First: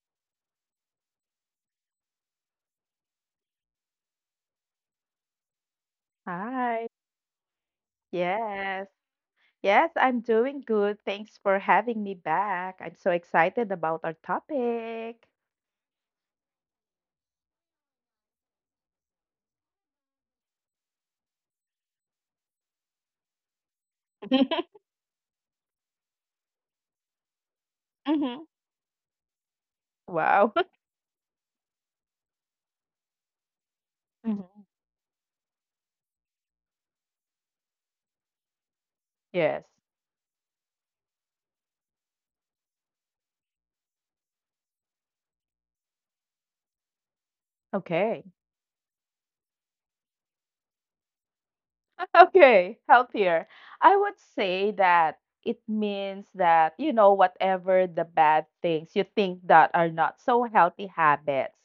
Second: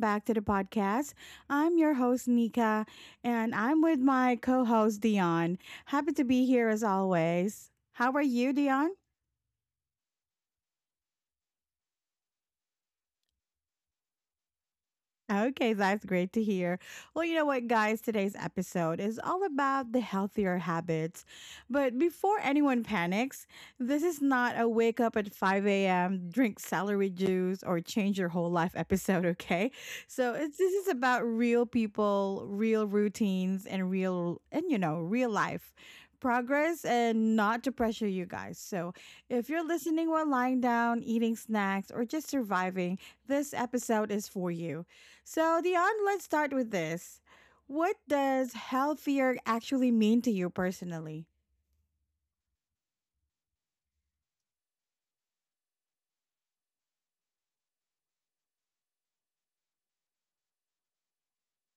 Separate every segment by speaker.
Speaker 1: back to the podcast. I'm your host, Nika, and I'm with my co host, Dion. Happy to be here as
Speaker 2: Hi.
Speaker 1: always. How are you,
Speaker 2: Yes.
Speaker 1: Dion?
Speaker 2: Yes, I'm doing good. Thanks for having me back. I'm so excited about our topic.
Speaker 1: Okay, that's great to hear. Well, you know what, guys, today's episode is all about the healthier habits. But before anyone panics, this is not a wake up at 5 a.m., drink celery juice, or change your
Speaker 2: hmm
Speaker 1: whole life episode, okay? So
Speaker 2: Wow.
Speaker 1: it's, this is about real people, real routines, and
Speaker 2: Mhm.
Speaker 1: you know, real life progress, and not to pressure you guys. So if you're
Speaker 2: Yes.
Speaker 1: listening while lying down, eating snacks, or just surviving, this episode is for you. So, Dion, let's start with this. What
Speaker 2: Okay.
Speaker 1: does healthier actually mean to you personally?
Speaker 2: Okay, healthier. I would say that it means that, you know, whatever the bad things you think that are not so healthy habits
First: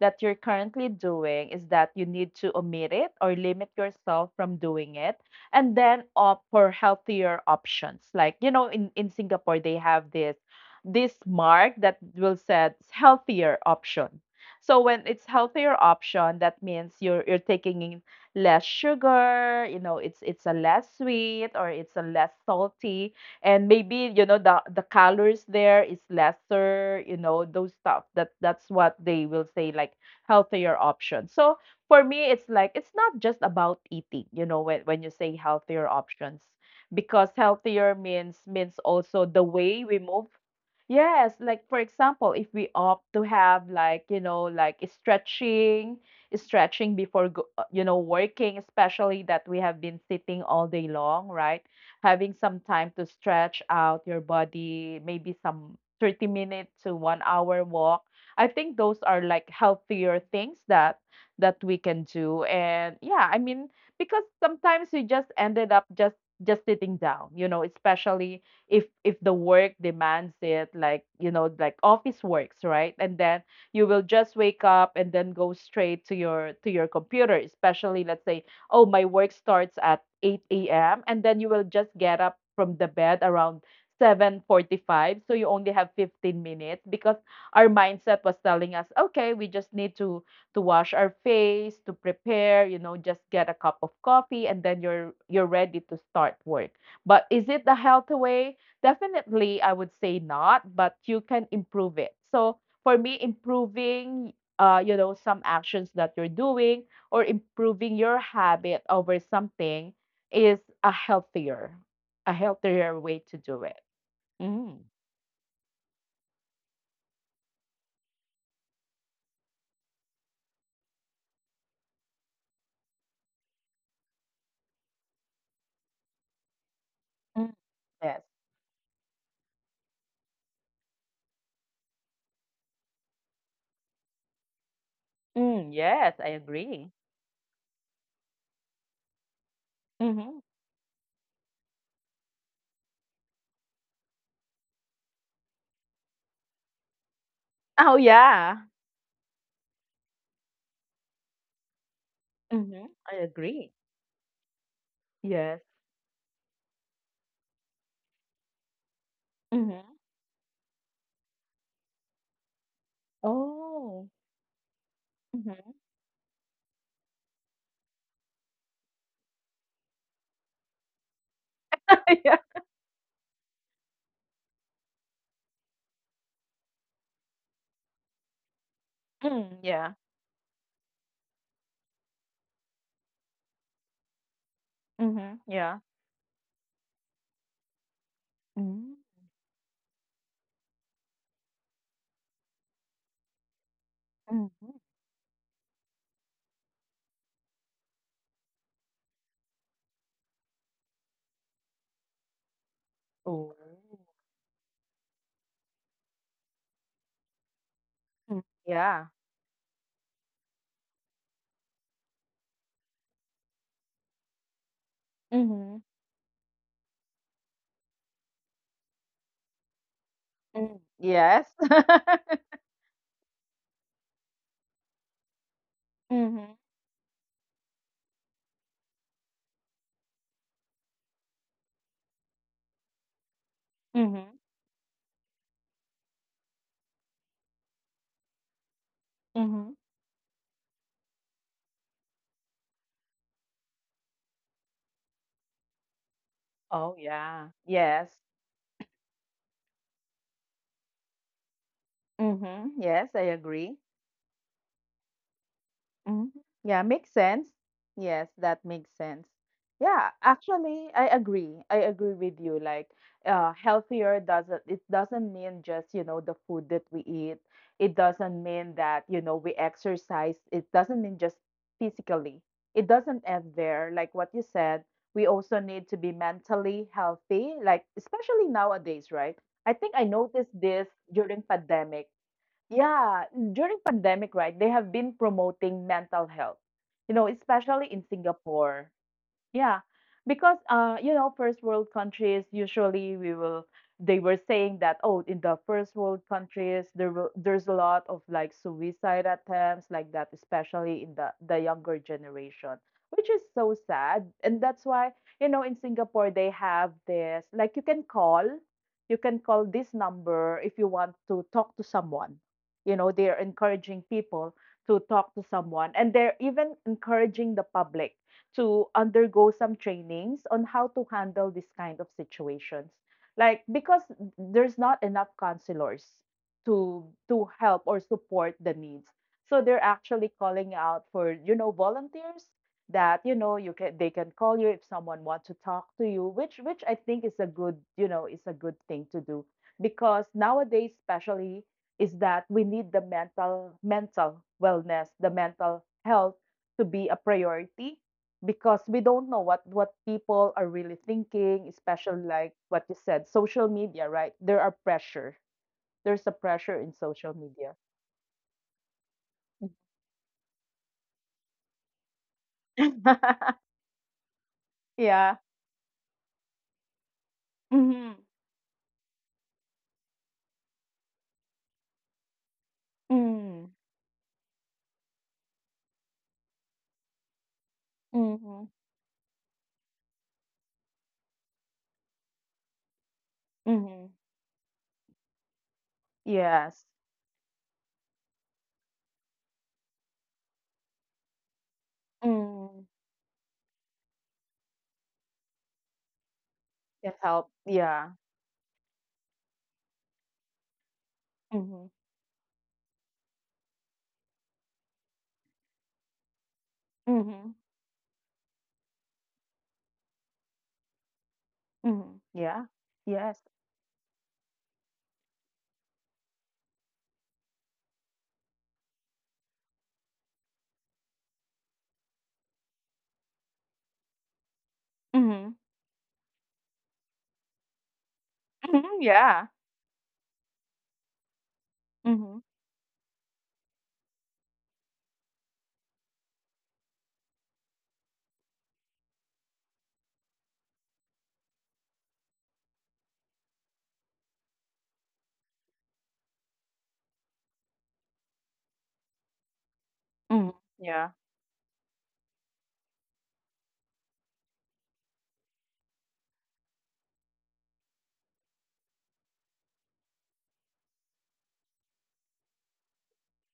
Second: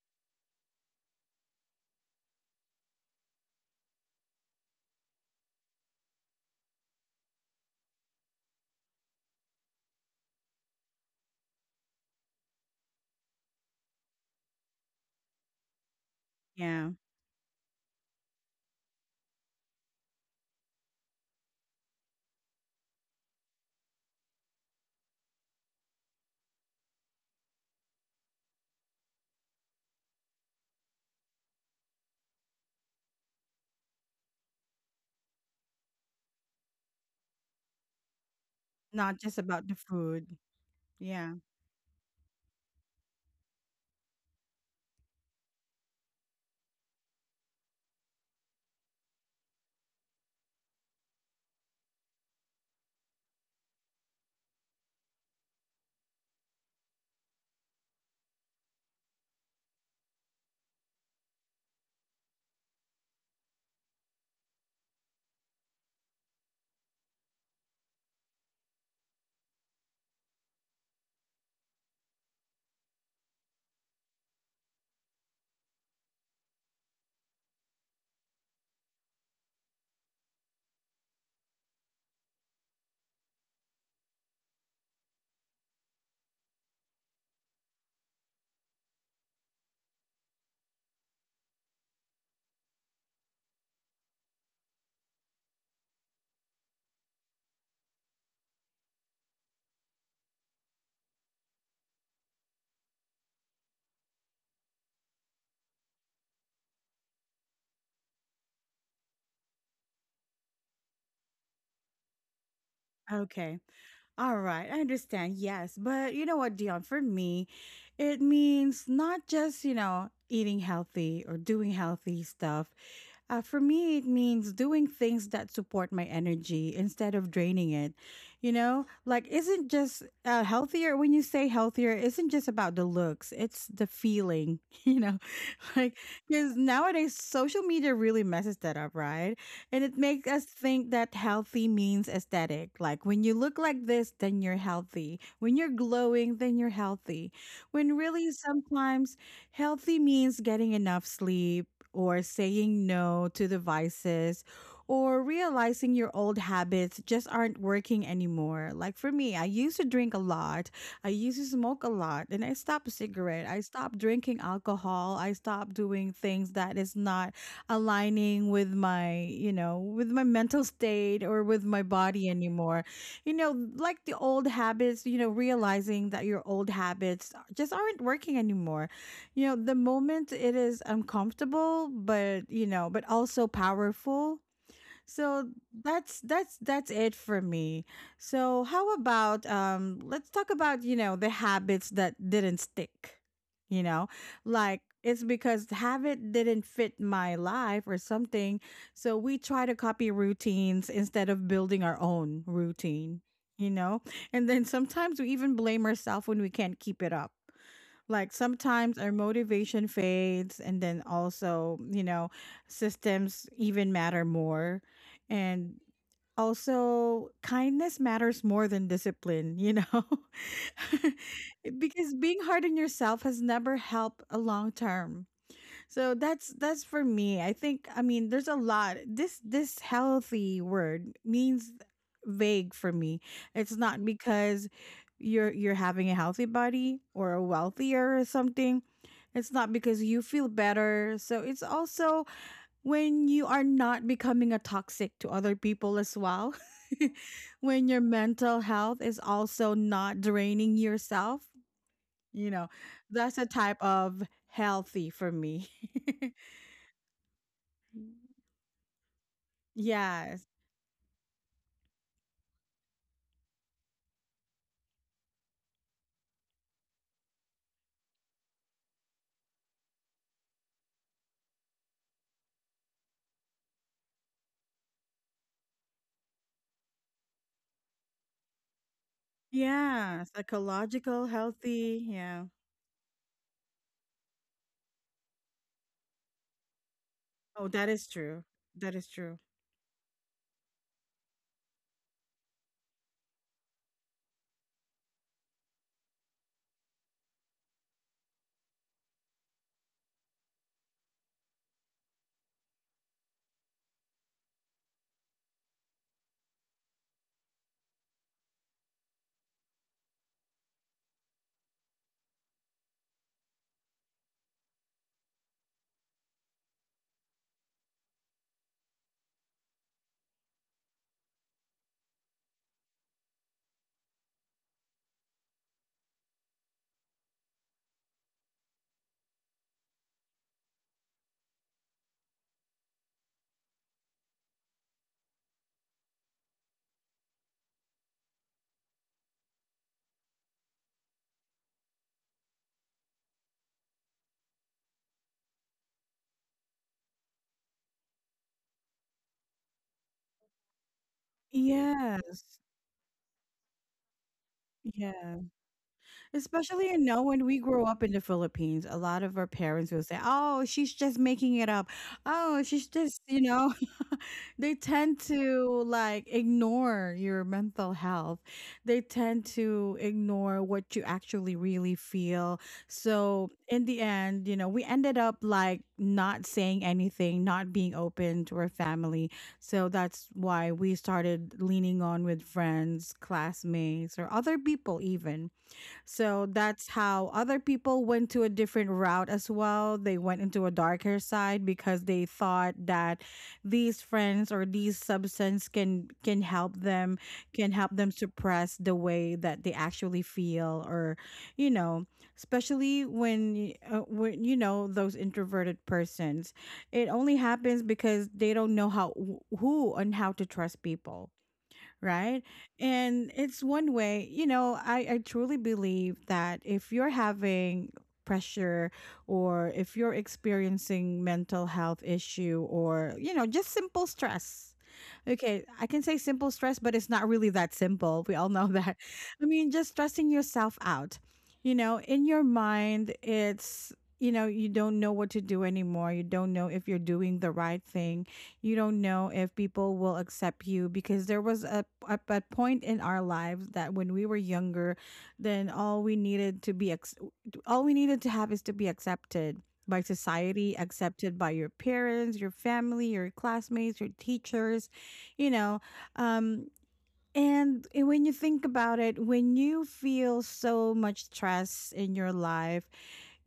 Speaker 2: that you're currently doing is that you need to omit it or limit yourself from doing it, and then opt for healthier options. Like, you know, in Singapore they have this mark that will set healthier option. So when it's healthier option, that
Speaker 1: Yeah,
Speaker 2: means you're taking in less sugar, you know, it's a less sweet or it's a less salty, and maybe, you know, the calories there is lesser, you know, those stuff that that's what they will say, like healthier options. So for me it's like it's not just about eating, you know, when you say healthier options, because healthier means
Speaker 1: not
Speaker 2: also
Speaker 1: just
Speaker 2: the
Speaker 1: about the
Speaker 2: way we move.
Speaker 1: food.
Speaker 2: Yes,
Speaker 1: Yeah,
Speaker 2: like for example, if we opt to have, like, you know, like stretching before go, you know, working, especially that we have been sitting all day long, right? Having some time to stretch out your body, maybe some 30 minute to 1 hour walk. I think those are like healthier things that we can do. And yeah, I mean, because sometimes we just ended up just sitting down, you know, especially if the work demands it, like, you know, like office works, right? And then you will just wake up and then go straight to your computer. Especially, let's say, oh, my work starts at 8 a.m, and then you will just get up from the bed around 7:45, so you only have 15 minutes because our mindset was telling us, okay, we just need to wash our face, to prepare, you know, just get a cup of coffee, and then you're ready to start work. But is it the healthy way? Definitely, I would say not, but you can improve it. So for me, improving, you know, some actions that you're doing or improving your habit over something is a healthier way to
Speaker 1: okay.
Speaker 2: do it.
Speaker 1: All right, I
Speaker 2: Mm.
Speaker 1: understand. Yes, but you know what, Dion, for me, it means not just, eating healthy or doing healthy stuff. For me, it means doing things that support my energy instead of
Speaker 2: Mm,
Speaker 1: draining it.
Speaker 2: yes.
Speaker 1: Like isn't just healthier. When you say healthier, isn't just about the looks; it's the feeling.
Speaker 2: Mm,
Speaker 1: Like
Speaker 2: yes, I
Speaker 1: because
Speaker 2: agree.
Speaker 1: nowadays social media really messes that up, right? And it makes us
Speaker 2: Mm-hmm.
Speaker 1: think that healthy means aesthetic. Like when you look like this, then you're healthy. When you're glowing, then you're healthy. When
Speaker 2: Oh
Speaker 1: really
Speaker 2: yeah.
Speaker 1: sometimes healthy means getting enough sleep, or saying
Speaker 2: Mm-hmm. I
Speaker 1: no to the
Speaker 2: agree.
Speaker 1: vices, or
Speaker 2: Yes.
Speaker 1: realizing your old habits just aren't working anymore. Like for me, I used to
Speaker 2: Mm-hmm.
Speaker 1: drink a lot. I used to smoke a lot, and I stopped cigarette. I stopped
Speaker 2: Oh.
Speaker 1: drinking alcohol. I stopped
Speaker 2: Mm-hmm.
Speaker 1: doing things that is not aligning with my, with my mental state or with my body
Speaker 2: yeah.
Speaker 1: anymore. Like the old habits, realizing that your old habits just aren't working anymore.
Speaker 2: Mm,
Speaker 1: The
Speaker 2: yeah.
Speaker 1: moment it is uncomfortable, but also powerful.
Speaker 2: Mm-hmm.
Speaker 1: So
Speaker 2: Yeah.
Speaker 1: that's it for me. So how about let's talk about, the habits that didn't stick. You know,
Speaker 2: Mm.
Speaker 1: like it's because the habit didn't fit my life or something. So we try to copy routines instead of building our own routine,
Speaker 2: Oh.
Speaker 1: you know? And then sometimes we even blame ourselves when we can't keep it up. Like
Speaker 2: Mm.
Speaker 1: sometimes
Speaker 2: Yeah.
Speaker 1: our motivation fades, and then also, systems even matter more.
Speaker 2: Mhm.
Speaker 1: And also, kindness matters more than discipline, you know?
Speaker 2: Mm. Yes.
Speaker 1: Because being hard on yourself has never helped a long term. So
Speaker 2: Mhm.
Speaker 1: that's for me. I think, I mean, there's a lot. This healthy word means vague for me. It's not
Speaker 2: Mhm.
Speaker 1: because you're having a healthy body or a wealthier or something. It's
Speaker 2: Mhm.
Speaker 1: not because you feel better. So it's also when you are not becoming a toxic to other people as well.
Speaker 2: Oh, yeah.
Speaker 1: When your
Speaker 2: Yes.
Speaker 1: mental health is also not draining yourself, you know,
Speaker 2: Mhm. Yes, I
Speaker 1: that's a
Speaker 2: agree.
Speaker 1: type of healthy for me.
Speaker 2: Mhm. Yeah, makes sense. Yes,
Speaker 1: Mm,
Speaker 2: that makes sense. Yeah,
Speaker 1: yes.
Speaker 2: actually, I agree. I agree with you. Like, healthier doesn't it doesn't mean just, you know, the food that we eat. It doesn't mean that, you know, we exercise. It doesn't mean just physically. It doesn't end there. Like what you said, we also need to be mentally healthy, like especially nowadays, right? I think I
Speaker 1: Yeah,
Speaker 2: noticed this
Speaker 1: psychological,
Speaker 2: during
Speaker 1: healthy,
Speaker 2: pandemic,
Speaker 1: yeah.
Speaker 2: yeah, during pandemic, right, they have been promoting mental health, you know,
Speaker 1: Oh, that
Speaker 2: especially in
Speaker 1: is true.
Speaker 2: Singapore.
Speaker 1: That is true.
Speaker 2: Yeah, because you know, first world countries, usually we will, they were saying that, oh, in the first world countries there's a lot of like suicide attempts like that, especially in the younger generation, which is so sad. And that's why, you know, in Singapore they have this, like, you can call this number if you want to talk to someone. You know, they are encouraging people to talk to someone, and they're even encouraging the public to undergo some trainings on how to handle this kind of situations. Like, because there's not enough counselors to help or support the needs. So they're actually calling out for, you know, volunteers that, you know, you can they can call you if someone wants to talk to you, which I think is a good, you know, is a good thing to do. Because nowadays, especially, is that we need the mental wellness, the mental health, to be a priority, because we don't know what people are really thinking, especially, like
Speaker 1: Yes.
Speaker 2: what you said, social media, right? There are pressure,
Speaker 1: Yes.
Speaker 2: there's a pressure
Speaker 1: Especially,
Speaker 2: in social
Speaker 1: when we
Speaker 2: media.
Speaker 1: grow up in the Philippines, a lot of our parents will say, "Oh, she's just making it up. Oh, she's just, you know." They tend
Speaker 2: yeah
Speaker 1: to like ignore your mental
Speaker 2: mm-hmm.
Speaker 1: health. They tend to ignore what you actually really feel. So,
Speaker 2: mm
Speaker 1: in the end, we ended up like not saying anything, not being open to
Speaker 2: Mm-hmm.
Speaker 1: our family. So that's why we started leaning on with friends,
Speaker 2: Mm-hmm.
Speaker 1: classmates, or other people even. So
Speaker 2: Yes.
Speaker 1: that's how other people went to a different route as well. They went into a darker side because they thought
Speaker 2: Mm.
Speaker 1: that these friends or these substance can help
Speaker 2: Can
Speaker 1: them
Speaker 2: help, yeah.
Speaker 1: suppress the way that they actually feel, or you
Speaker 2: Mm-hmm.
Speaker 1: know, especially when when you know those introverted persons. It only
Speaker 2: Mm-hmm.
Speaker 1: happens because they don't know who and how to trust people,
Speaker 2: Mm-hmm.
Speaker 1: right?
Speaker 2: Yeah.
Speaker 1: And
Speaker 2: Yes.
Speaker 1: it's one way, I truly believe that if you're having pressure, or if you're experiencing mental health issue, or, just simple stress.
Speaker 2: Mm-hmm.
Speaker 1: Okay, I can say simple stress, but it's not really that simple. We all know
Speaker 2: Mm-hmm.
Speaker 1: that.
Speaker 2: Yeah.
Speaker 1: I mean, just stressing yourself out. In
Speaker 2: Mm-hmm.
Speaker 1: your mind, you don't know what to do anymore. You don't know if you're doing the right thing. You don't know if people will accept you, because there was a point in our lives that when we were younger, then all we needed to all we needed to have is to be accepted by
Speaker 2: Mm-hmm.
Speaker 1: society,
Speaker 2: Yeah.
Speaker 1: accepted by your parents, your family, your classmates, your teachers, you know um and when you think about it, when you feel so much stress in your life,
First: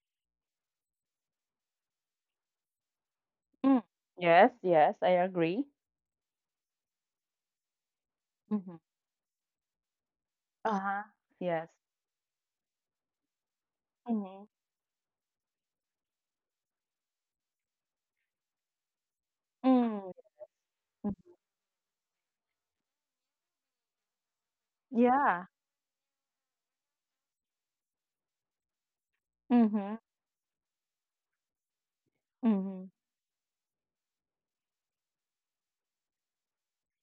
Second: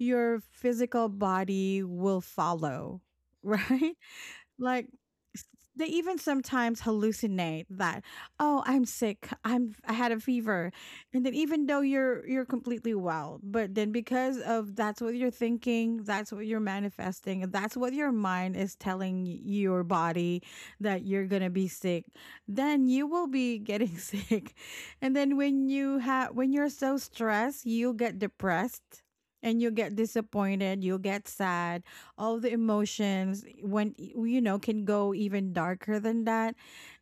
Speaker 1: your physical body will follow,
Speaker 2: Mm.
Speaker 1: right?
Speaker 2: Yes,
Speaker 1: Like,
Speaker 2: yes, I
Speaker 1: s-
Speaker 2: agree.
Speaker 1: they even sometimes hallucinate that, "Oh,
Speaker 2: Mm-hmm.
Speaker 1: I'm sick, I had a fever."
Speaker 2: Uh-huh.
Speaker 1: And then, even
Speaker 2: Yes.
Speaker 1: though you're completely well, but then, because
Speaker 2: Mm-hmm.
Speaker 1: of that's what you're thinking, that's what you're manifesting, and that's what your mind is telling your
Speaker 2: Mm.
Speaker 1: body, that you're gonna be sick, then you will be getting sick. And then
Speaker 2: Yeah.
Speaker 1: when you have when you're so stressed, you'll get depressed, and you'll get
Speaker 2: Mhm.
Speaker 1: disappointed, you'll get sad. All the
Speaker 2: Mhm.
Speaker 1: emotions, when you know can go even darker than that.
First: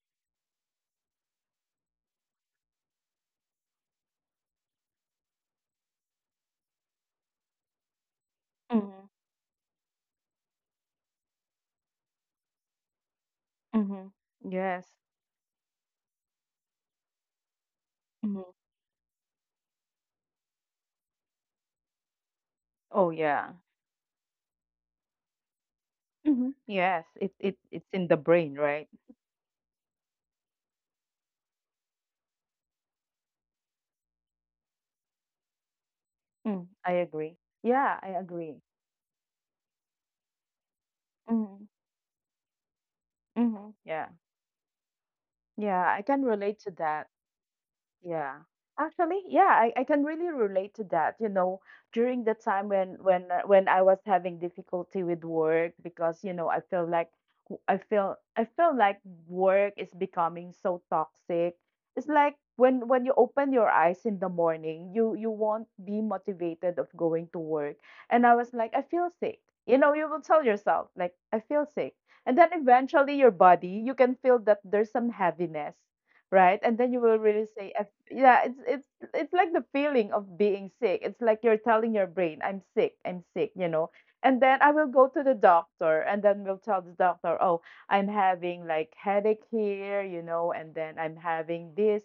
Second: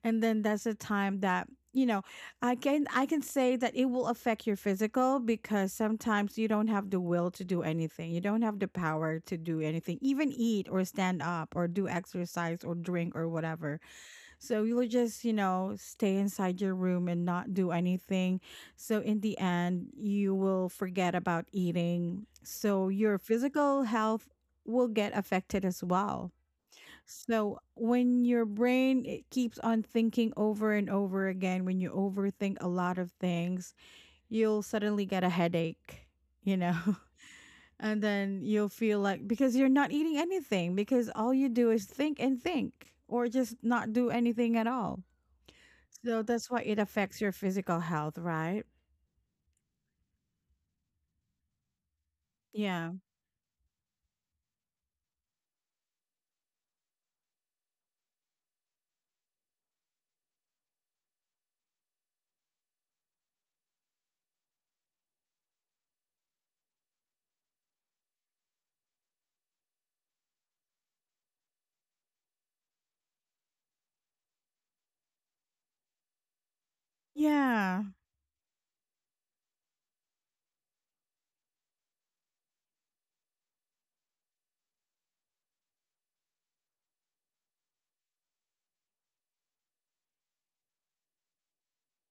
Speaker 1: And then that's the time that, you know I can say that it will affect your physical, because sometimes you don't have the will to do anything. You don't have the
Speaker 2: Mhm.
Speaker 1: power to do anything, even eat or stand up or do exercise or drink or whatever.
Speaker 2: Mhm.
Speaker 1: So you
Speaker 2: Yes.
Speaker 1: would just, stay inside your room and not do anything.
Speaker 2: Mhm.
Speaker 1: So in the end, you will forget about eating. So
Speaker 2: Oh
Speaker 1: your
Speaker 2: yeah.
Speaker 1: physical health will get affected as well.
Speaker 2: Mhm. Yes. It it
Speaker 1: So
Speaker 2: it's in the
Speaker 1: when your
Speaker 2: brain, right?
Speaker 1: brain, it keeps on thinking over and over again, when you overthink a lot of things, you'll suddenly get a headache, you
Speaker 2: Mm,
Speaker 1: know.
Speaker 2: I agree. Yeah,
Speaker 1: And
Speaker 2: I
Speaker 1: then
Speaker 2: agree.
Speaker 1: you'll feel like, because you're not eating anything, because all you
Speaker 2: Mhm.
Speaker 1: do is think and think, or just
Speaker 2: Mhm.
Speaker 1: not
Speaker 2: Yeah.
Speaker 1: do anything at all.
Speaker 2: Yeah, I
Speaker 1: So
Speaker 2: can
Speaker 1: that's
Speaker 2: relate
Speaker 1: why
Speaker 2: to
Speaker 1: it
Speaker 2: that.
Speaker 1: affects your physical health,
Speaker 2: Yeah.
Speaker 1: right?
Speaker 2: Actually, yeah, I can really relate to that. You know, during the time
Speaker 1: Yeah.
Speaker 2: when when I was having difficulty with work, because, you know, I feel like I feel like work is becoming so toxic. It's like when you open your eyes in the morning, you won't be motivated of going to work. And I was like, I feel sick. You know, you will tell yourself, like, I feel sick. And then eventually your body, you can feel that there's some heaviness, right? And then you will really say,
Speaker 1: Yeah.
Speaker 2: I, yeah, it's it's like the feeling of being sick. It's like you're telling your brain, I'm sick, I'm sick, you know. And then I will go to the doctor and then we'll tell the doctor, oh, I'm having like headache here, you know, and then I'm having this,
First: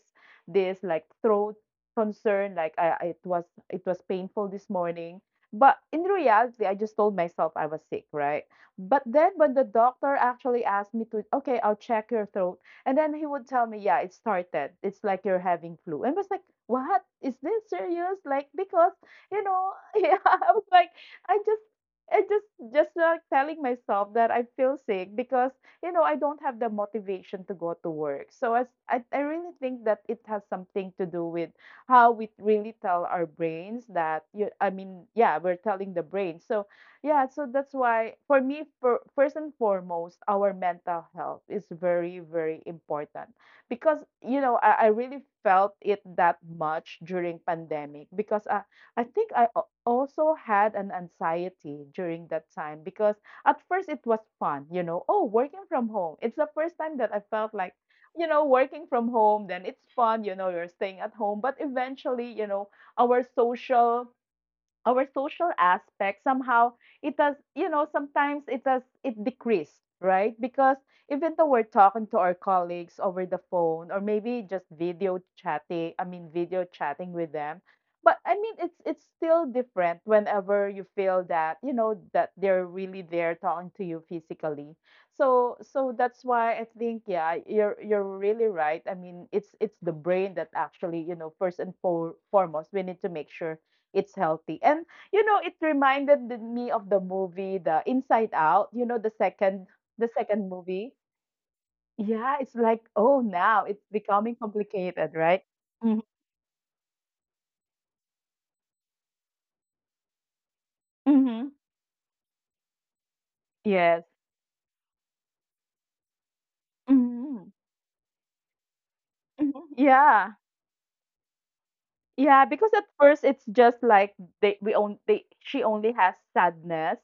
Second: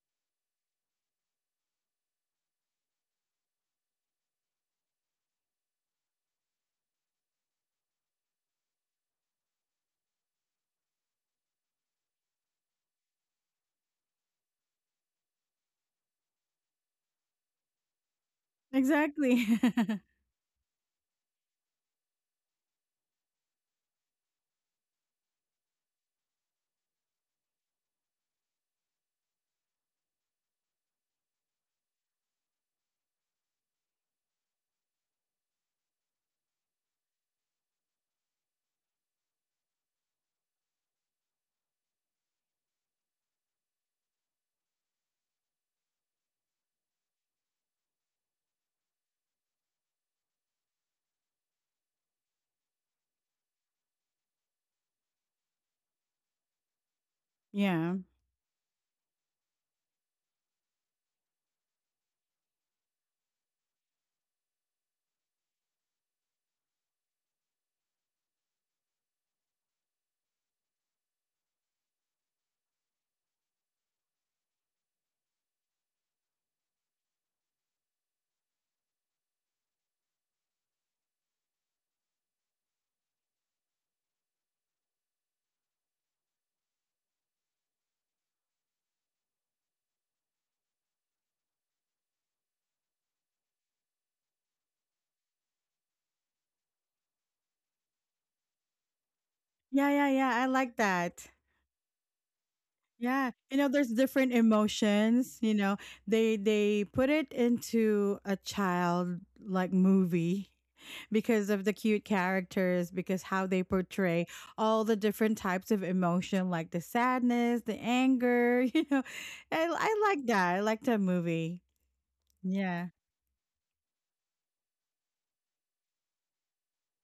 Speaker 2: like, throat concern. Like, I- it was painful this morning, but in reality I just told myself I was sick, right? But then when the doctor actually asked me to, okay, I'll check your throat, and then he would tell me, yeah, it started. It's like you're having flu. And I was like, what? Is this serious? Like, because,
Speaker 1: Exactly.
Speaker 2: you know, yeah, I was like, I just, I just, like telling myself that I feel sick because, you know, I don't have the motivation to go to work. So as, I really think that it has something to do with how we really tell our brains that, you, I mean, yeah, we're telling the brain. So yeah, so that's why for me, first and foremost, our mental health is very, very important, because, you know, I really felt it that much during pandemic, because I think I also had an anxiety during that time, because at first it was fun, you know, oh, working from home. It's the first time that I felt like,
Speaker 1: Yeah.
Speaker 2: you know, working from home, then it's fun, you know, you're staying at home, but eventually, you know, our social our social aspect somehow, it does you know, sometimes it does, it decreased, right? Because, even though we're talking to our colleagues over the phone, or maybe just video chatting I mean video chatting with them, but I mean it's still different whenever you feel that, you know, that they're really there talking to you physically. So that's why I think, yeah, you're really right, I mean, it's the brain that actually, you know, foremost, we need to make sure it's healthy. And, you know, it reminded me of the movie The Inside Out, you know, the second,
Speaker 1: Yeah,
Speaker 2: the
Speaker 1: yeah, yeah. I
Speaker 2: second
Speaker 1: like
Speaker 2: movie.
Speaker 1: that.
Speaker 2: Yeah, it's like, oh,
Speaker 1: Yeah.
Speaker 2: now it's
Speaker 1: There's different
Speaker 2: becoming complicated,
Speaker 1: emotions,
Speaker 2: right?
Speaker 1: you know. They put it into a child like movie,
Speaker 2: Mm-hmm.
Speaker 1: because of the cute characters, because how they
Speaker 2: Yes.
Speaker 1: portray all the different types of emotion like the
Speaker 2: Mm-hmm.
Speaker 1: sadness, the anger. I like
Speaker 2: Yeah.
Speaker 1: that. I like that movie.
Speaker 2: Yeah, because
Speaker 1: Yeah.
Speaker 2: at first it's just like, they we only they, she only has sadness,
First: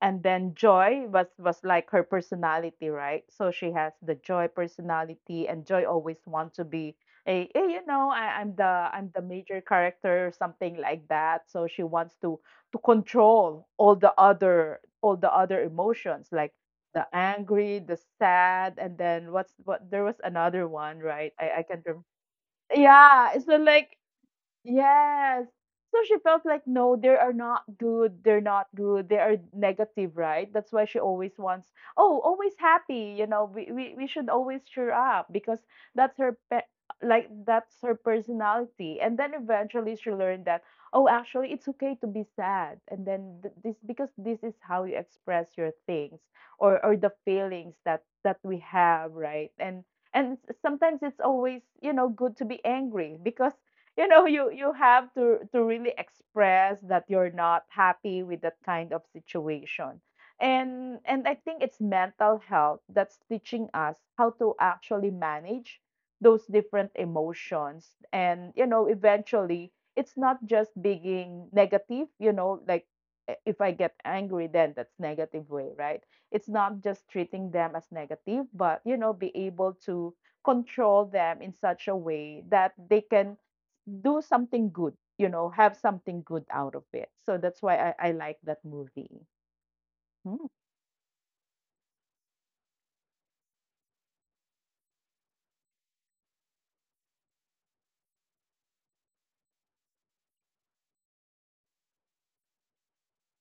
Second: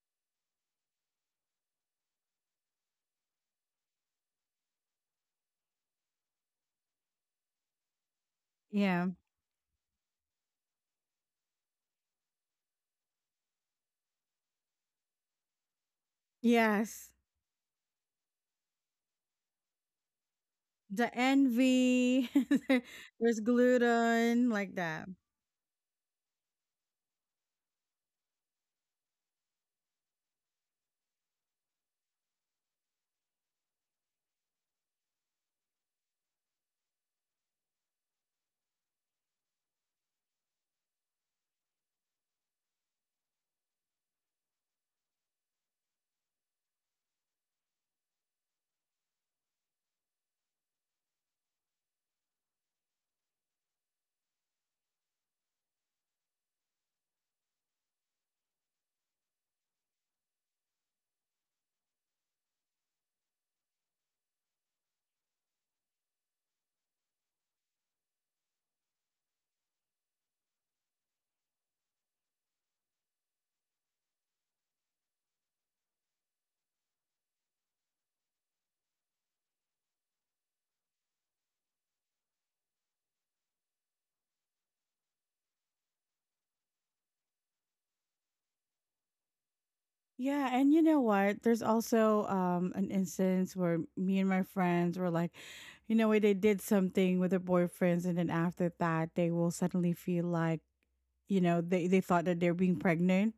Speaker 2: and then joy was, like, her personality, right? So she has the joy personality, and joy always wants to be a, "Hey, you know
Speaker 1: Yeah.
Speaker 2: I'm the major character" or something like that. So she wants to control all the other emotions, like the
Speaker 1: Yes.
Speaker 2: angry, the sad, and then what's what, there was another one,
Speaker 1: The
Speaker 2: right? I can't remember.
Speaker 1: envy.
Speaker 2: Yeah,
Speaker 1: There's
Speaker 2: it's so like,
Speaker 1: gluten like that.
Speaker 2: yes. So she felt like, no, they are not good. They're not good. They are negative, right? That's why she always wants, oh, always happy. You know, we should always cheer up because that's like, that's her personality. And then eventually she learned that, oh, actually, it's okay to be sad. And then this, because this is how you express your things or the feelings that, we have, right? And sometimes it's always, you know, good to be angry, because, you know, you have to really express that you're not happy with that kind of situation. And I think it's mental health that's teaching us how to actually manage those different emotions. And, you know, eventually, it's not just being negative, you know, like, if I get angry, then that's negative way, right? It's not just treating them as negative, but, you know, be able to control them in such a way that they can do something good, you know, have something good out of it. So that's why I like that movie. Mm.
Speaker 1: Yeah, and you know what, there's also an instance where me and my friends were like, you know what, they did something with their boyfriends, and then after that, they will suddenly feel like, they thought that they're being pregnant,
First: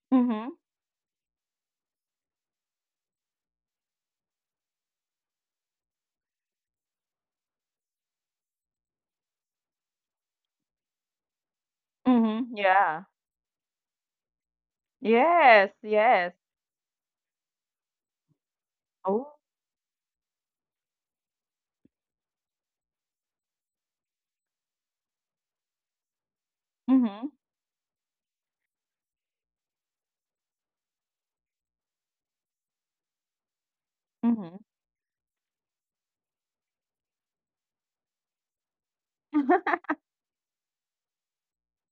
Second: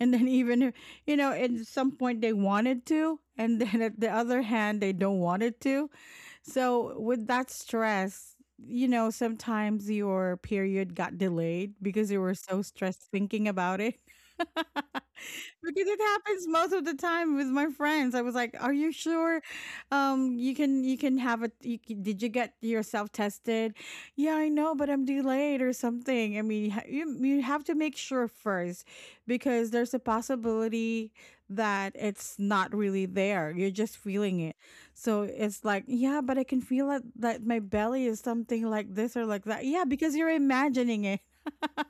Speaker 1: and then
Speaker 2: Mm-hmm.
Speaker 1: even if- at some point they wanted to, and then at the other hand they don't want it to. So with that stress, sometimes your period got delayed because you were
Speaker 2: Mm-hmm.
Speaker 1: so stressed
Speaker 2: Yeah.
Speaker 1: thinking about it.
Speaker 2: Yes.
Speaker 1: Because it
Speaker 2: Yes.
Speaker 1: happens most of the time with my friends. I was like, "Are you
Speaker 2: Oh.
Speaker 1: sure? You can have a you, c- did you get yourself tested? Yeah, I know, but I'm delayed or something. I mean, you,
Speaker 2: Mm-hmm.
Speaker 1: you have to make sure first, because there's a possibility that it's not really there. You're just feeling
Speaker 2: Mm-hmm.
Speaker 1: it." So it's like, yeah, but I can feel it, that my belly is something like this or like that. Yeah, because you're imagining it.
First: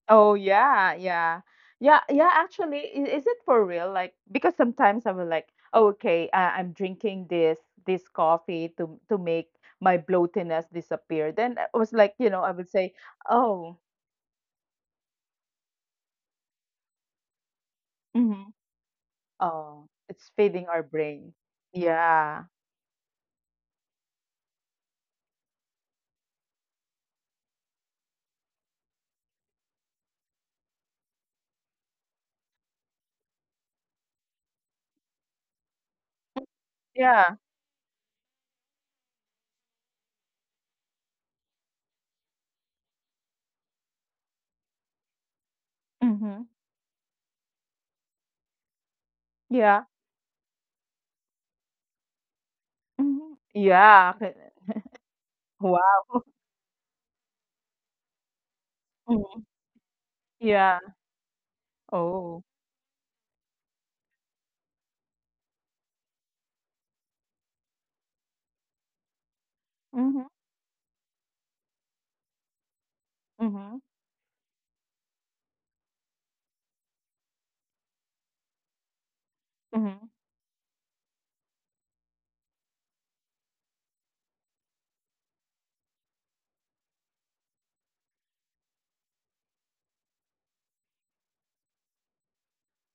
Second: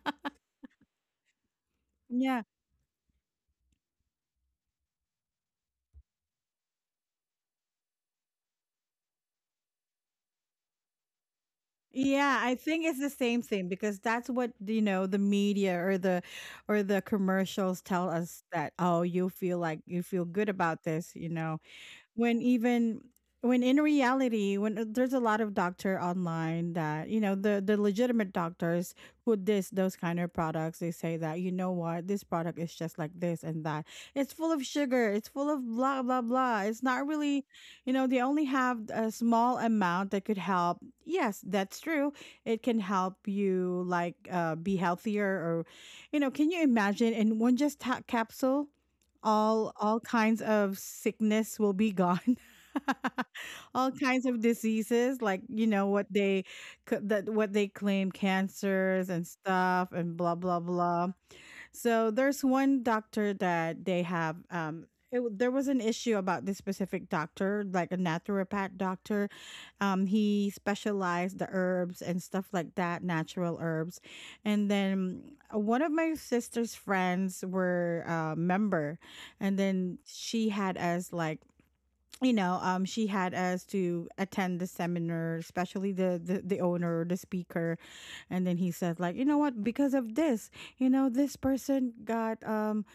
Speaker 2: Oh yeah, yeah. Yeah, yeah,
Speaker 1: Yeah.
Speaker 2: actually, is it for real? Like, because sometimes I'm like, oh, okay, I'm drinking this coffee to make my bloatiness disappear. Then I was like, you
Speaker 1: Yeah,
Speaker 2: know, I
Speaker 1: I
Speaker 2: would
Speaker 1: think
Speaker 2: say,
Speaker 1: it's the same thing,
Speaker 2: oh.
Speaker 1: because that's what, the media or the commercials tell us
Speaker 2: Mm-hmm.
Speaker 1: that, oh,
Speaker 2: Oh,
Speaker 1: you feel
Speaker 2: it's
Speaker 1: good
Speaker 2: feeding our
Speaker 1: about this,
Speaker 2: brain.
Speaker 1: when
Speaker 2: Yeah.
Speaker 1: even when in reality, when there's a lot of doctor online that, the legitimate doctors who diss those kind of products, they say that, you know what, this product is just like this and that, it's full of sugar, it's full of blah blah blah, it's not
Speaker 2: Yeah.
Speaker 1: really, they only have a small amount that could help. Yes, that's true. It can help you like, be healthier, or,
Speaker 2: Mhm.
Speaker 1: can you imagine, in one just capsule, all
Speaker 2: Yeah.
Speaker 1: all kinds of sickness will be gone.
Speaker 2: Mhm.
Speaker 1: All
Speaker 2: Yeah.
Speaker 1: kinds
Speaker 2: Okay.
Speaker 1: of diseases, like,
Speaker 2: Wow.
Speaker 1: that what they claim, cancers and
Speaker 2: Mhm.
Speaker 1: stuff and blah blah
Speaker 2: Yeah.
Speaker 1: blah. So
Speaker 2: Oh.
Speaker 1: there's one doctor that they have. There was an issue about this specific doctor, like a naturopath doctor.
Speaker 2: Mhm.
Speaker 1: He specialized the herbs and stuff like that, natural
Speaker 2: Mhm.
Speaker 1: herbs. And then one of my sister's friends were a member, and then
Speaker 2: Mhm.
Speaker 1: she had us like. She had us to attend the seminar, especially the owner, the speaker, and then he says like you know what, because of this this person got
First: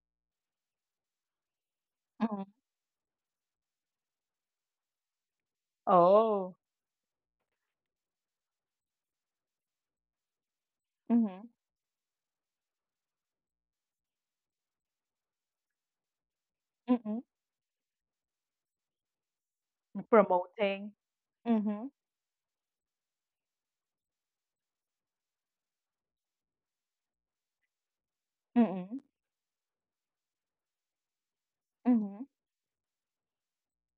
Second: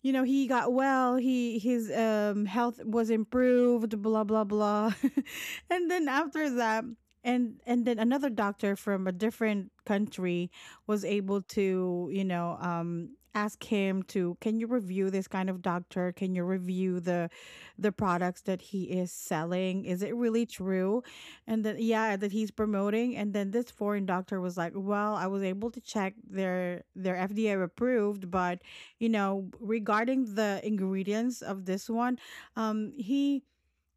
Speaker 1: he got well he his
Speaker 2: Mhm.
Speaker 1: health was improved, blah blah blah. And then after
Speaker 2: Oh.
Speaker 1: that and then another doctor from a different country was able
Speaker 2: Mhm.
Speaker 1: to ask him to, can you review this kind of doctor, can you review
Speaker 2: Mhm.
Speaker 1: the products that he is selling, is it really
Speaker 2: Promoting.
Speaker 1: true? And then,
Speaker 2: Mhm.
Speaker 1: yeah, that he's promoting. And then this foreign doctor was like, well, I was able to check their FDA approved, but
Speaker 2: Mhm.
Speaker 1: you know regarding the ingredients of this one,
Speaker 2: Mhm.
Speaker 1: um he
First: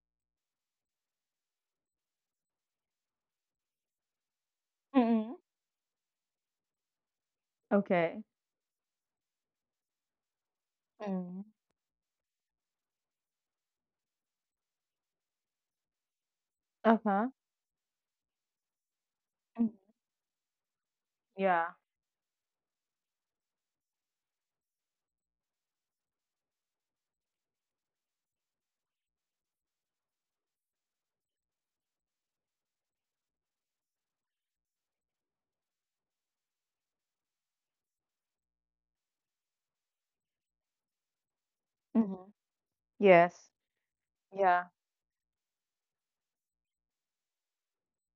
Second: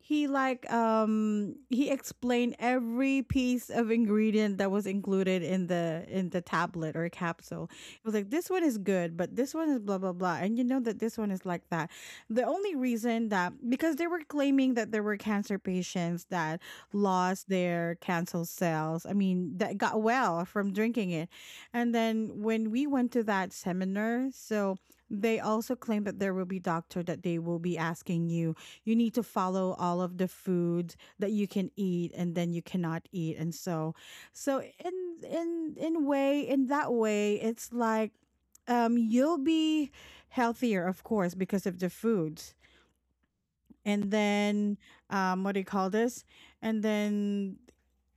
Speaker 1: he like he explained every piece of ingredient that was
Speaker 2: Mhm.
Speaker 1: included in the tablet or capsule. It was
Speaker 2: Okay.
Speaker 1: like, this one is good, but this one is blah blah blah, and you know that this one
Speaker 2: Mhm.
Speaker 1: is like that. The only reason that because they were claiming that there were cancer patients that
Speaker 2: Uh-huh.
Speaker 1: lost their cancer cells, I mean
Speaker 2: Mhm.
Speaker 1: that got well from drinking it.
Speaker 2: Yeah.
Speaker 1: And then when we went to that seminar, so they also claim that there will be doctor that they will be asking you, you need to follow all of the foods that you can eat and then you cannot eat. And so so in way, in that way, it's like, you'll be healthier, of course, because of the
Speaker 2: Mhm.
Speaker 1: foods.
Speaker 2: Yes.
Speaker 1: And
Speaker 2: Yeah.
Speaker 1: then, what do you call this, and then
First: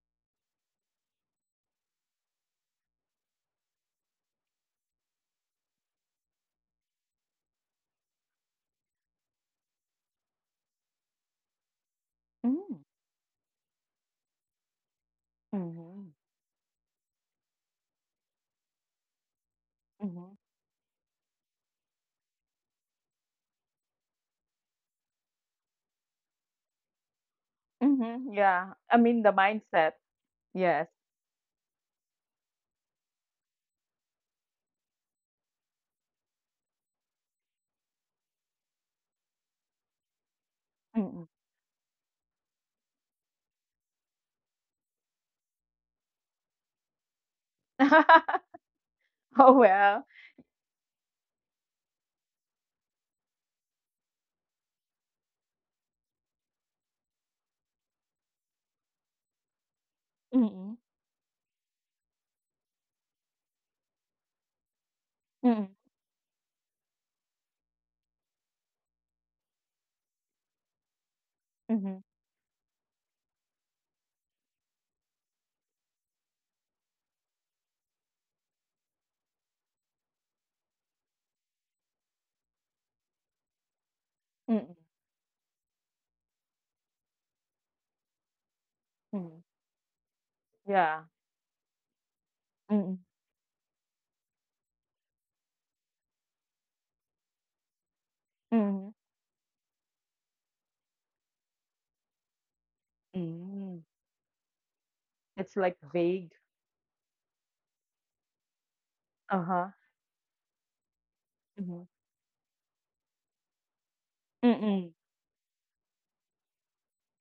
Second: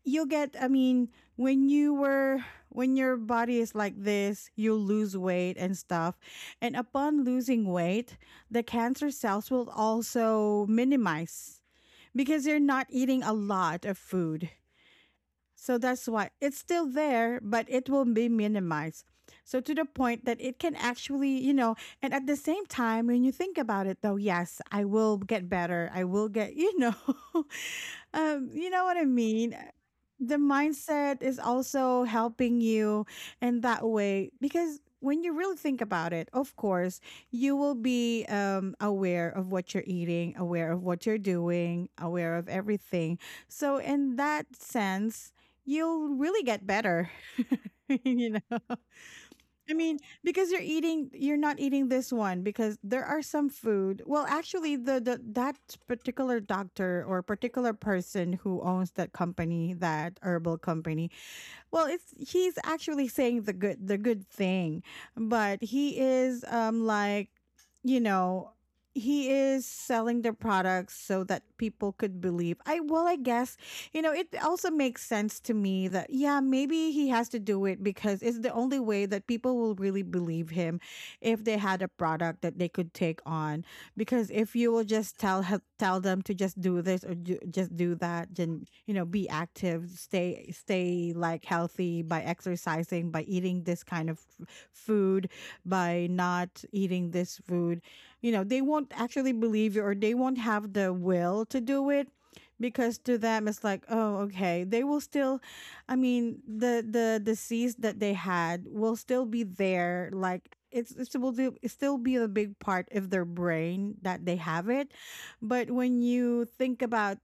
Speaker 1: you'll get, I mean when you were when your body is like this, you lose weight and stuff, and upon losing weight, the cancer cells will also minimize because they are
Speaker 2: Mhm.
Speaker 1: not eating a lot of food. So that's
Speaker 2: Mhm.
Speaker 1: why it's still there, but it will be minimized. So to the point
Speaker 2: Mhm.
Speaker 1: that it can actually, you know, and at the same time, when you think about it, though, yes, I will get better, I will get, you know,
Speaker 2: Mhm.
Speaker 1: you
Speaker 2: Yeah.
Speaker 1: know what
Speaker 2: I
Speaker 1: I
Speaker 2: mean the
Speaker 1: mean.
Speaker 2: mindset.
Speaker 1: The
Speaker 2: Yes.
Speaker 1: mindset is also helping you in that way, because when you really think about it, of course, you will be aware of what you're eating, aware of what you're
Speaker 2: Mhm.
Speaker 1: doing, aware of everything. So in that sense, you'll really get better. You know,
Speaker 2: Oh
Speaker 1: I mean,
Speaker 2: well.
Speaker 1: because you're eating, you're not eating this one because there are some food. Well, actually, the that particular doctor or particular person who owns that company, that herbal
Speaker 2: Mhm.
Speaker 1: company, well, it's he's actually saying the good thing, but
Speaker 2: Mhm.
Speaker 1: he is like, you know, he is selling their products so that people
Speaker 2: Mhm.
Speaker 1: could believe. I, well, I guess, you know, it also makes sense to me that, yeah, maybe he has to do it because it's the only way that people will really believe him if they had a product that they could take on. Because if you
Speaker 2: Mhm.
Speaker 1: will just tell tell them to just do this or do, just do that, then you know, be
Speaker 2: Mm.
Speaker 1: active, stay
Speaker 2: Yeah.
Speaker 1: stay like healthy, by
Speaker 2: Mm,
Speaker 1: exercising, by eating this kind of food, by not eating this food, you know they won't
Speaker 2: mhm.
Speaker 1: actually believe you, or they won't have the will to do it, because to them it's like,
Speaker 2: Mm.
Speaker 1: oh okay, they will still,
Speaker 2: It's like
Speaker 1: I
Speaker 2: vague.
Speaker 1: mean, the disease that they had will still be
Speaker 2: Uh-huh.
Speaker 1: there. Like it's it
Speaker 2: Mhm.
Speaker 1: still be a big part of their brain that they have it.
Speaker 2: Mm.
Speaker 1: But when you think about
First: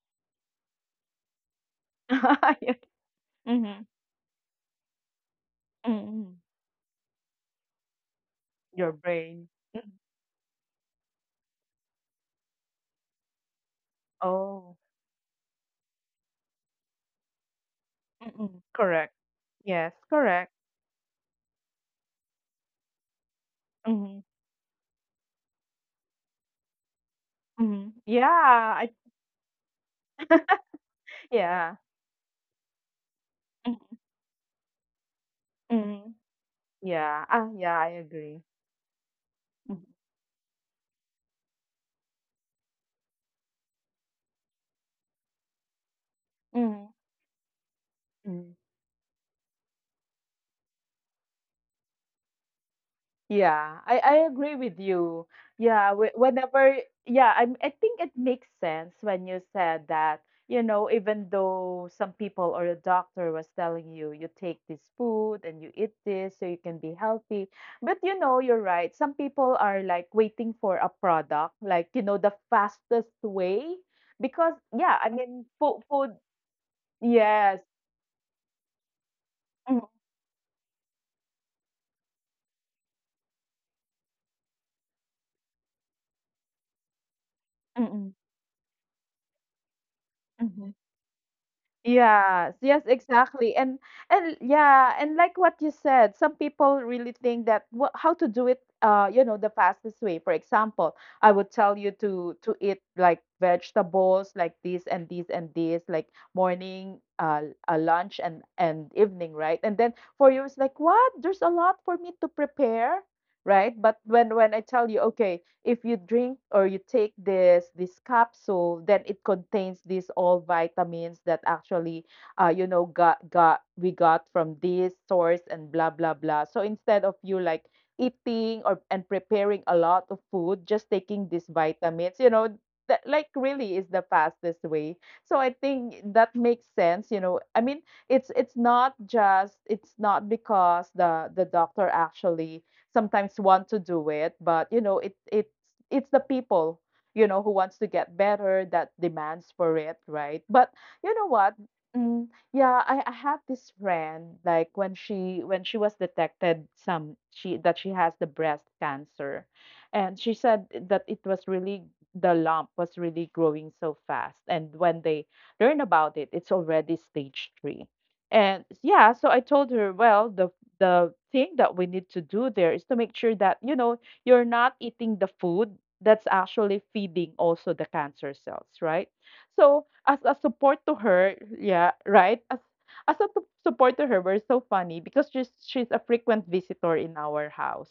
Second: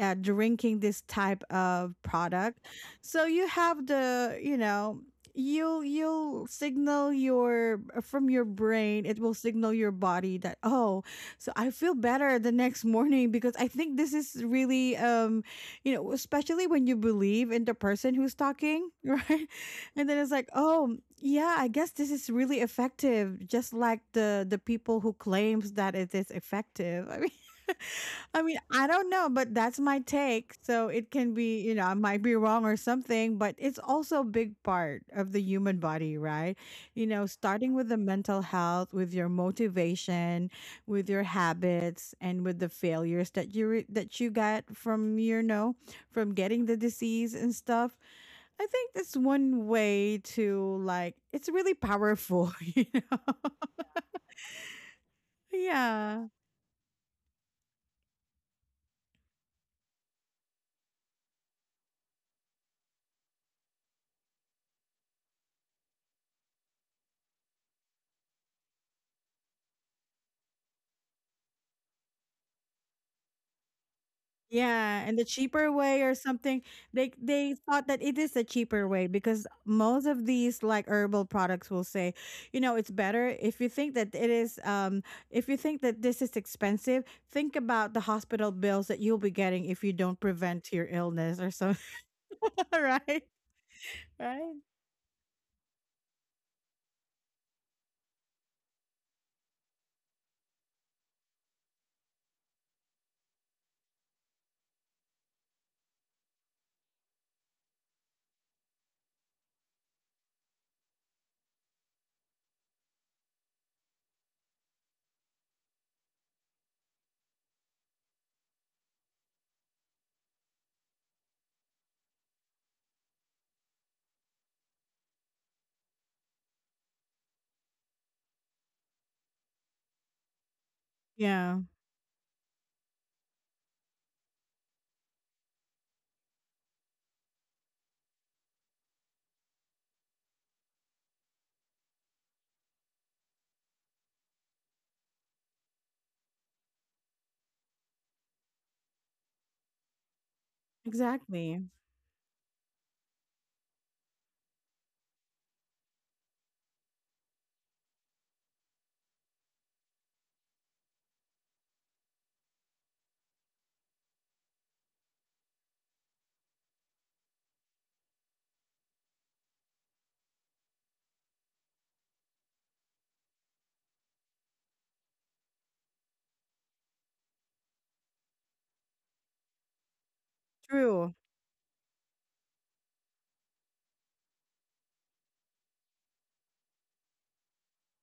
Speaker 1: drinking this type of product,
Speaker 2: Yes.
Speaker 1: so you have
Speaker 2: Mhm,
Speaker 1: the, you know, you'll
Speaker 2: mm.
Speaker 1: you'll signal your, from your
Speaker 2: Your
Speaker 1: brain it will
Speaker 2: brain.
Speaker 1: signal
Speaker 2: Mm.
Speaker 1: your body that, oh, so I feel better the next morning because I think this is
Speaker 2: Oh.
Speaker 1: really you know, especially when you believe in the person who's
Speaker 2: Mm.
Speaker 1: talking,
Speaker 2: Correct.
Speaker 1: right?
Speaker 2: Yes,
Speaker 1: And then it's like,
Speaker 2: correct.
Speaker 1: oh yeah, I guess this is really effective, just like
Speaker 2: Mhm,
Speaker 1: the people who claims that it is effective. I mean,
Speaker 2: mhm. Yeah,
Speaker 1: I mean, I
Speaker 2: I
Speaker 1: don't know, but that's my take. So it can be, you
Speaker 2: yeah.
Speaker 1: know, I might be wrong or something, but it's
Speaker 2: Mm,
Speaker 1: also a big part of the human
Speaker 2: mhm.
Speaker 1: body, right? You
Speaker 2: Yeah.
Speaker 1: know,
Speaker 2: Ah,
Speaker 1: starting
Speaker 2: yeah,
Speaker 1: with
Speaker 2: I
Speaker 1: the mental
Speaker 2: agree.
Speaker 1: health, with your
Speaker 2: Mhm,
Speaker 1: motivation, with your habits, and with the failures that you that you got from, you know, from getting the
Speaker 2: mhm.
Speaker 1: disease and stuff.
Speaker 2: Mm.
Speaker 1: I think that's one way to, like, it's really powerful. You know.
Speaker 2: Yeah, I agree with you. Yeah,
Speaker 1: Yeah.
Speaker 2: whenever, yeah, I think it makes sense when you said that, you know, even though some people or a doctor was telling you, you take this food and you eat this so you can be healthy. But you know, you're right. Some people are like waiting for a product, like, you know, the fastest way. Because, yeah,
Speaker 1: Yeah,
Speaker 2: I
Speaker 1: and the
Speaker 2: mean,
Speaker 1: cheaper
Speaker 2: food,
Speaker 1: way or
Speaker 2: food,
Speaker 1: something. They
Speaker 2: yes.
Speaker 1: thought that it is a cheaper way because
Speaker 2: Mm-hmm.
Speaker 1: most of these like herbal products will say, you know, it's better if you think that it is, if you think that this is expensive, think about the
Speaker 2: Mm-hmm,
Speaker 1: hospital bills that you'll be getting if you don't
Speaker 2: mm-hmm.
Speaker 1: prevent your illness or something.
Speaker 2: Yes, yes,
Speaker 1: Right?
Speaker 2: exactly. And
Speaker 1: Right?
Speaker 2: yeah, and like what you said, some people really think that what how to do it you know the fastest way. For example, I would tell you to eat like vegetables like this and this and this like morning lunch and evening, right? And then for you it's like what? There's a lot for me to prepare, right? But when I tell you, okay, if you drink or you take this capsule, then it contains these all vitamins that actually you know got we got from this source and blah blah blah. So instead of you like eating or and preparing a lot of food, just taking these
Speaker 1: Yeah,
Speaker 2: vitamins, you know, that like really is the fastest way. So I think that makes sense, you know. I mean, it's not because the doctor actually sometimes want to do it, but you know, it it's the people, you know, who wants to get better that demands for it, right? But you know what?
Speaker 1: exactly.
Speaker 2: Mm, yeah, I have this friend, like when she was detected some she that she has the breast cancer, and she said that it was really the lump was really growing so fast, and when they learn about it, it's already stage three. And yeah, so I told her, well, the thing that we need to do there is to make sure that you know you're not eating the food that's actually feeding also the cancer cells, right? So as a support to
Speaker 1: True.
Speaker 2: her, yeah, right, as a support to her, we're so funny because she's a frequent visitor in our house,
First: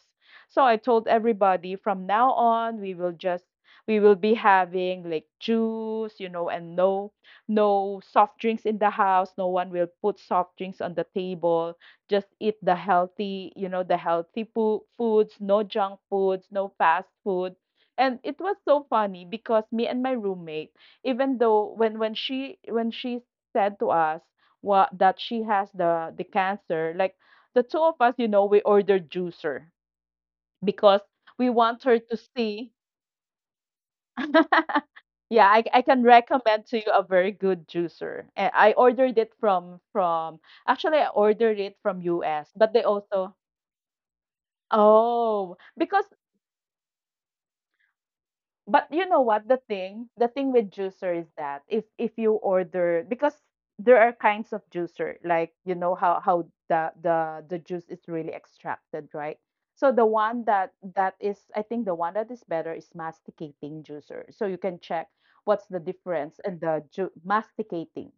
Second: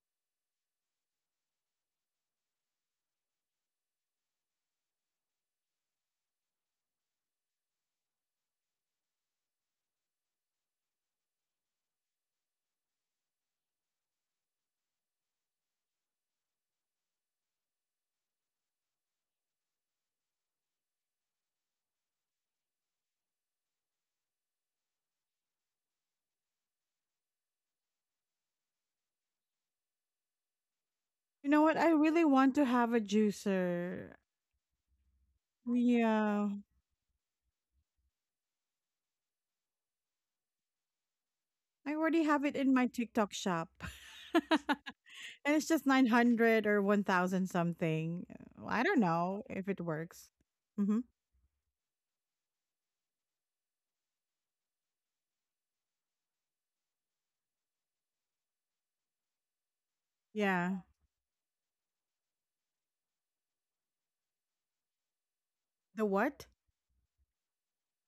Speaker 2: so I told everybody from now on we will just we will be having like juice, you know, and no no soft drinks in the house. No one will put soft drinks on the table. Just eat the healthy, you know, the healthy foods, no junk foods, no fast food. And it was so funny because me and my roommate, even though when she said to us what that she has the cancer, like the two of us, you know, we ordered juicer because we
Speaker 1: You know
Speaker 2: want
Speaker 1: what?
Speaker 2: her
Speaker 1: I
Speaker 2: to
Speaker 1: really want
Speaker 2: see.
Speaker 1: to have a juicer.
Speaker 2: Yeah, I can
Speaker 1: Yeah.
Speaker 2: recommend to you a very good juicer. Eh, I ordered it from actually I ordered it from
Speaker 1: I already
Speaker 2: US,
Speaker 1: have it
Speaker 2: but they
Speaker 1: in my
Speaker 2: also
Speaker 1: TikTok shop.
Speaker 2: Oh,
Speaker 1: And it's just
Speaker 2: because
Speaker 1: 900 or 1,000 something.
Speaker 2: but
Speaker 1: I
Speaker 2: you
Speaker 1: don't
Speaker 2: know what?
Speaker 1: know if it
Speaker 2: The
Speaker 1: works.
Speaker 2: thing with
Speaker 1: Mm-hmm.
Speaker 2: juicer is that if you order because there are kinds of juicer, like you know how the juice is really extracted, right? So the one that
Speaker 1: Yeah.
Speaker 2: that is, I think the one that is better is masticating juicer. So you can check what's the
Speaker 1: The
Speaker 2: difference
Speaker 1: what?
Speaker 2: and the masticating.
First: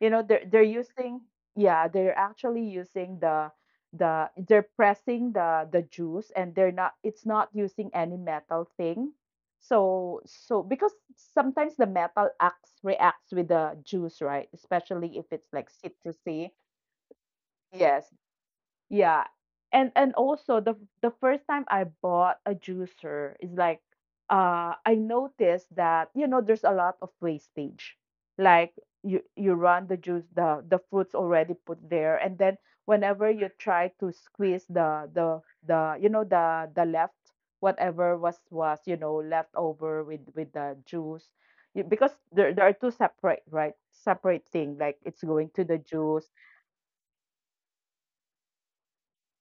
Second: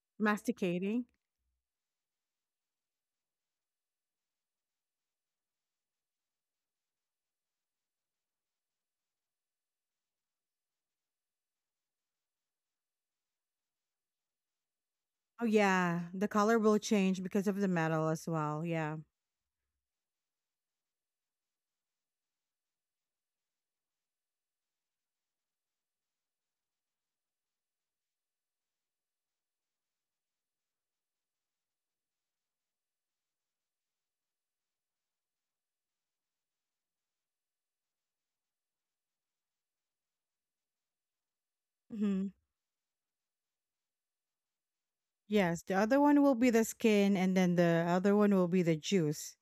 Speaker 2: You know, they're
Speaker 1: Masticating?
Speaker 2: using, yeah, they're actually using the they're pressing the juice and they're not it's not using any metal thing so so because sometimes the metal acts reacts with the juice, right? Especially if
Speaker 1: Oh
Speaker 2: it's like
Speaker 1: yeah, the
Speaker 2: citrusy.
Speaker 1: color will change because of the
Speaker 2: Yes,
Speaker 1: metal as well. Yeah.
Speaker 2: yeah. And also the first time I bought a juicer is like I noticed that you know there's a lot of wastage. Like you run the juice the fruits already put there and then whenever you try to squeeze the you know the left whatever was you know left over with the juice, you, because
Speaker 1: Mm-hmm.
Speaker 2: there are two separate, right, separate thing like it's going
Speaker 1: Yes.
Speaker 2: to
Speaker 1: The
Speaker 2: the
Speaker 1: other one
Speaker 2: juice
Speaker 1: will be the skin, and then the other one will be the juice.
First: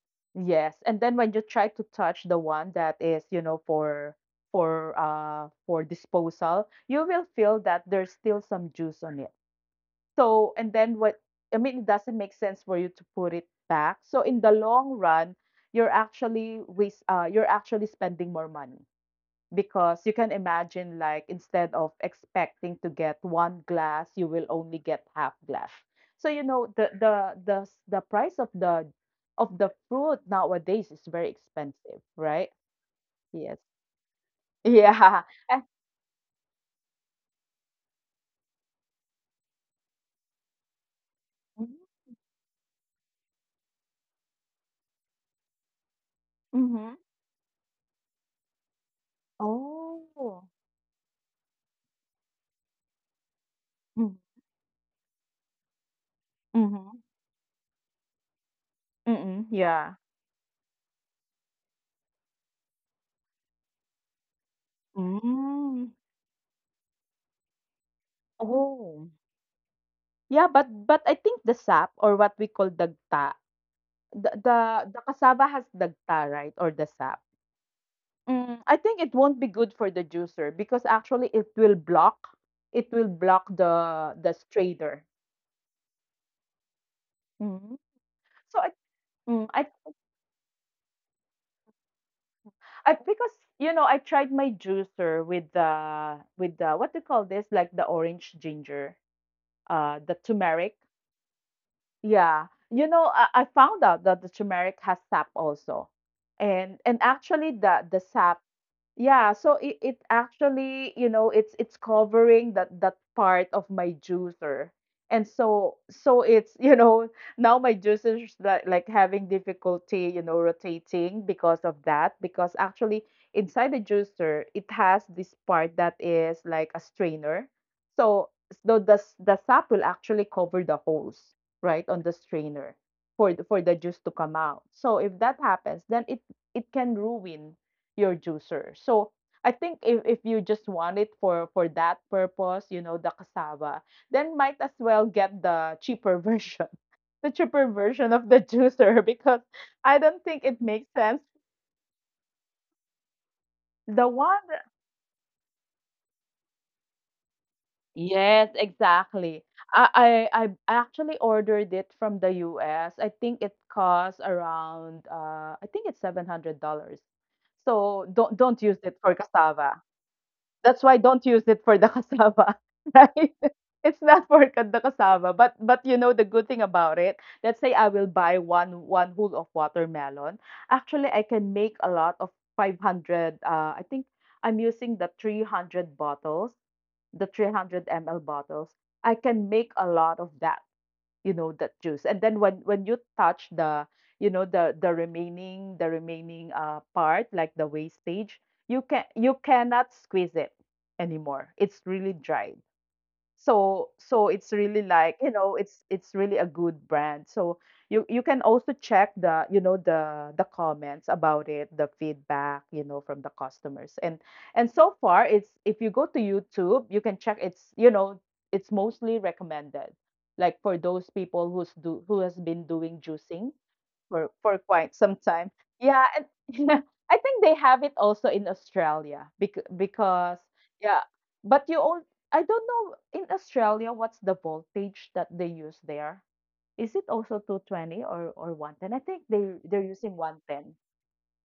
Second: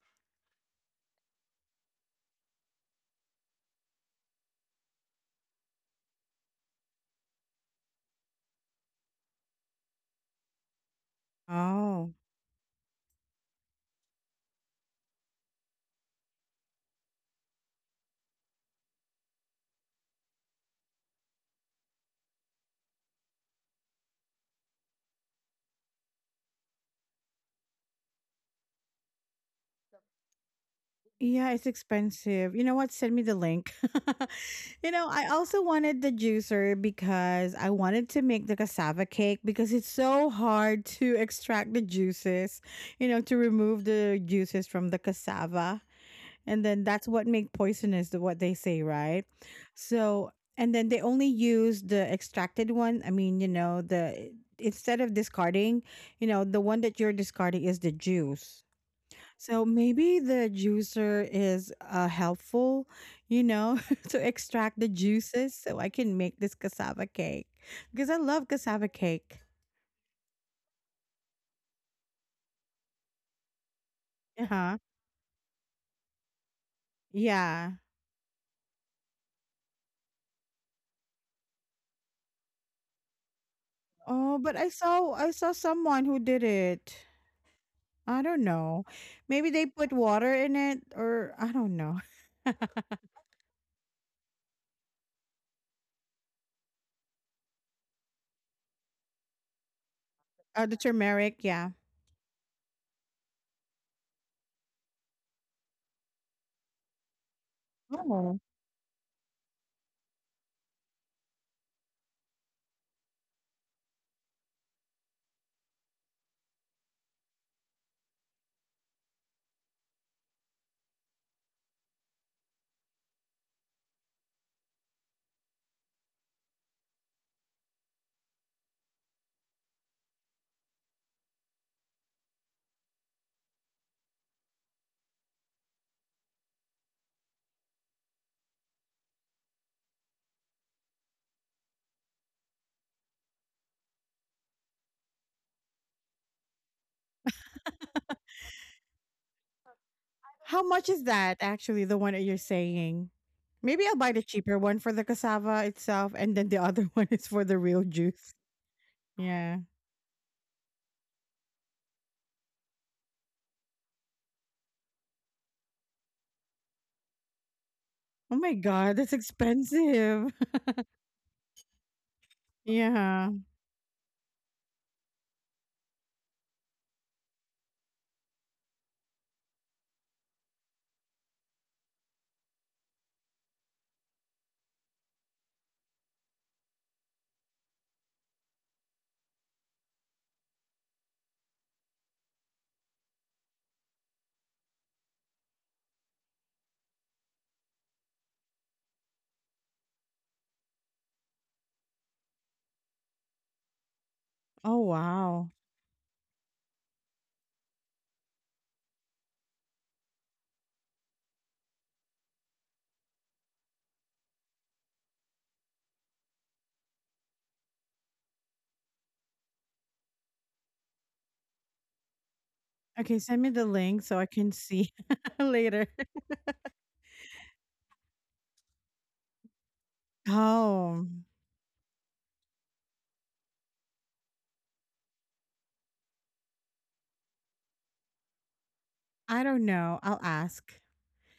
Speaker 2: Yes, and then when you try to touch the one that is, you know, for disposal, you will feel that there's still some juice on it. So, and then what I mean, it
Speaker 1: Oh.
Speaker 2: doesn't make sense for you to put it back. So in the long run, you're actually waste you're actually spending more money because you can imagine like instead of expecting to get one glass you will only get half glass. So you know the the price of the fruit nowadays is very
Speaker 1: Yeah, it's
Speaker 2: expensive, right?
Speaker 1: expensive. You know what? Send me the
Speaker 2: Yes.
Speaker 1: link. You know,
Speaker 2: Yeah.
Speaker 1: I also
Speaker 2: And,
Speaker 1: wanted the juicer because I wanted to make the cassava cake because it's so hard to extract the juices, you know, to remove the juices from the cassava. And then
Speaker 2: mm-hmm.
Speaker 1: that's what make poisonous, what they say, right? So,
Speaker 2: Oh,
Speaker 1: and then they only use the extracted one. I mean, you know,
Speaker 2: mm-hmm.
Speaker 1: the, instead of discarding, you know, the one that you're discarding is the juice.
Speaker 2: Mm-hmm.
Speaker 1: So
Speaker 2: Yeah.
Speaker 1: maybe the juicer is helpful, you know, to extract the juices so
Speaker 2: Mm.
Speaker 1: I can make this cassava cake because I love cassava
Speaker 2: Oh.
Speaker 1: cake.
Speaker 2: Yeah, but I think the sap or what we call dagta, the
Speaker 1: Uh
Speaker 2: the,
Speaker 1: huh.
Speaker 2: the cassava has dagta, right? Or the sap.
Speaker 1: Yeah.
Speaker 2: Mm, I think it won't be good for the juicer because actually it will block the
Speaker 1: Oh, but
Speaker 2: strainer.
Speaker 1: I saw someone who did it.
Speaker 2: Mhm.
Speaker 1: I don't
Speaker 2: So I,
Speaker 1: know.
Speaker 2: mm,
Speaker 1: Maybe they put water in it, or I don't know.
Speaker 2: I because you know I tried my juicer with the what do you call this like the orange ginger the turmeric
Speaker 1: The turmeric. Yeah.
Speaker 2: yeah you know I found out that the turmeric has sap also and actually the sap
Speaker 1: Oh.
Speaker 2: Yeah, so it actually, you know, it's covering that that part of my juicer. And so so it's, you know, now my juicer is like having difficulty, you know, rotating because of that because actually inside the juicer it has this part that is like a strainer. So so the the sap will actually cover the holes, right, on the strainer for the juice to come out. So if that happens, then it can ruin your juicer. So I think if you just want it for that purpose, you know, the cassava, then might as well get the cheaper version. The cheaper version of the juicer because I don't think
Speaker 1: How
Speaker 2: it
Speaker 1: much
Speaker 2: makes
Speaker 1: is
Speaker 2: sense.
Speaker 1: that actually, the one that you're saying? Maybe I'll
Speaker 2: The
Speaker 1: buy the
Speaker 2: one
Speaker 1: cheaper
Speaker 2: that-
Speaker 1: one for the cassava itself, and then the other one is for the real juice.
Speaker 2: Yes, exactly.
Speaker 1: Yeah.
Speaker 2: I actually ordered it from the US. I think it costs around I think it's $700. So
Speaker 1: Oh my
Speaker 2: don't use it
Speaker 1: god,
Speaker 2: for
Speaker 1: that's
Speaker 2: cassava.
Speaker 1: expensive.
Speaker 2: That's why don't use it for the cassava,
Speaker 1: Yeah.
Speaker 2: right? It's not for the cassava, but you know the good thing about it. Let's say I will buy one one whole of watermelon. Actually, I can make a lot of 500. I think I'm using the 300 bottles, the 300 ml bottles. I can make a lot of that, you know, that juice. And then when you touch the you know the remaining part like the wastage, you can you cannot squeeze it anymore. It's really dry. So so it's really
Speaker 1: Oh
Speaker 2: like you
Speaker 1: wow.
Speaker 2: know it's really a good brand. So you can also check the you know the comments about it, the feedback, you know, from the customers. And so far it's if you go to YouTube you can check it's you know it's mostly recommended like for those people who's do who has been doing
Speaker 1: Okay, send
Speaker 2: juicing
Speaker 1: me the link so I can
Speaker 2: for quite
Speaker 1: see
Speaker 2: some time.
Speaker 1: later.
Speaker 2: Yeah, and I think they have it also in Australia because yeah,
Speaker 1: Oh,
Speaker 2: but you all I don't know in Australia what's the voltage that they use there. Is it also 220 or 110? I think
Speaker 1: I
Speaker 2: they
Speaker 1: don't
Speaker 2: they're
Speaker 1: know.
Speaker 2: using
Speaker 1: I'll
Speaker 2: 110.
Speaker 1: ask.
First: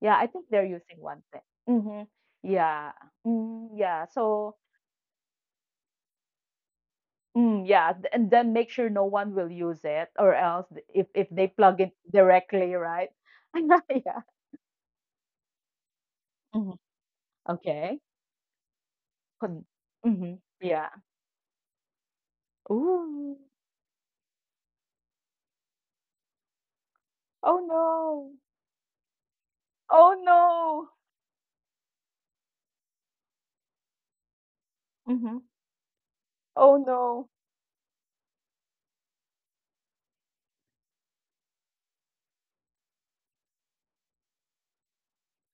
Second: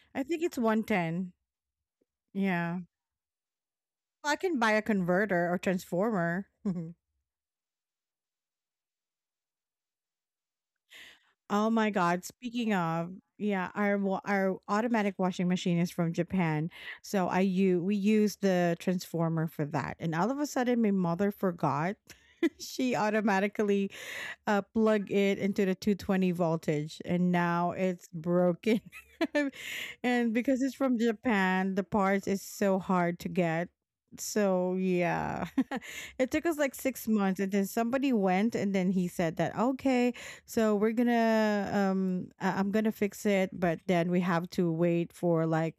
Speaker 2: Yeah,
Speaker 1: I
Speaker 2: I
Speaker 1: think
Speaker 2: think
Speaker 1: it's
Speaker 2: they're using
Speaker 1: 110.
Speaker 2: 110. Mhm.
Speaker 1: Yeah.
Speaker 2: Yeah. Mm, yeah.
Speaker 1: I
Speaker 2: So
Speaker 1: can buy a converter or transformer.
Speaker 2: Mm, yeah, and then make sure no one will use it, or else if they
Speaker 1: Oh
Speaker 2: plug
Speaker 1: my
Speaker 2: it
Speaker 1: god, speaking
Speaker 2: directly, right?
Speaker 1: of, yeah, our
Speaker 2: Yeah.
Speaker 1: our automatic washing machine is from Japan.
Speaker 2: Mhm.
Speaker 1: So I we
Speaker 2: Okay.
Speaker 1: use the transformer for
Speaker 2: Con
Speaker 1: that. And all of a
Speaker 2: Mhm.
Speaker 1: sudden my
Speaker 2: Yeah.
Speaker 1: mother forgot. She
Speaker 2: Ooh.
Speaker 1: automatically plug it into the 220 voltage, and now
Speaker 2: Oh,
Speaker 1: it's
Speaker 2: no.
Speaker 1: broken. And
Speaker 2: Oh,
Speaker 1: because it's from
Speaker 2: no.
Speaker 1: Japan, the parts is so hard to get. So yeah,
Speaker 2: Mhm.
Speaker 1: it took us like
Speaker 2: Oh,
Speaker 1: 6 months, and
Speaker 2: no.
Speaker 1: then somebody went, and then he said that okay, so we're gonna I'm gonna fix it, but then we have to wait for like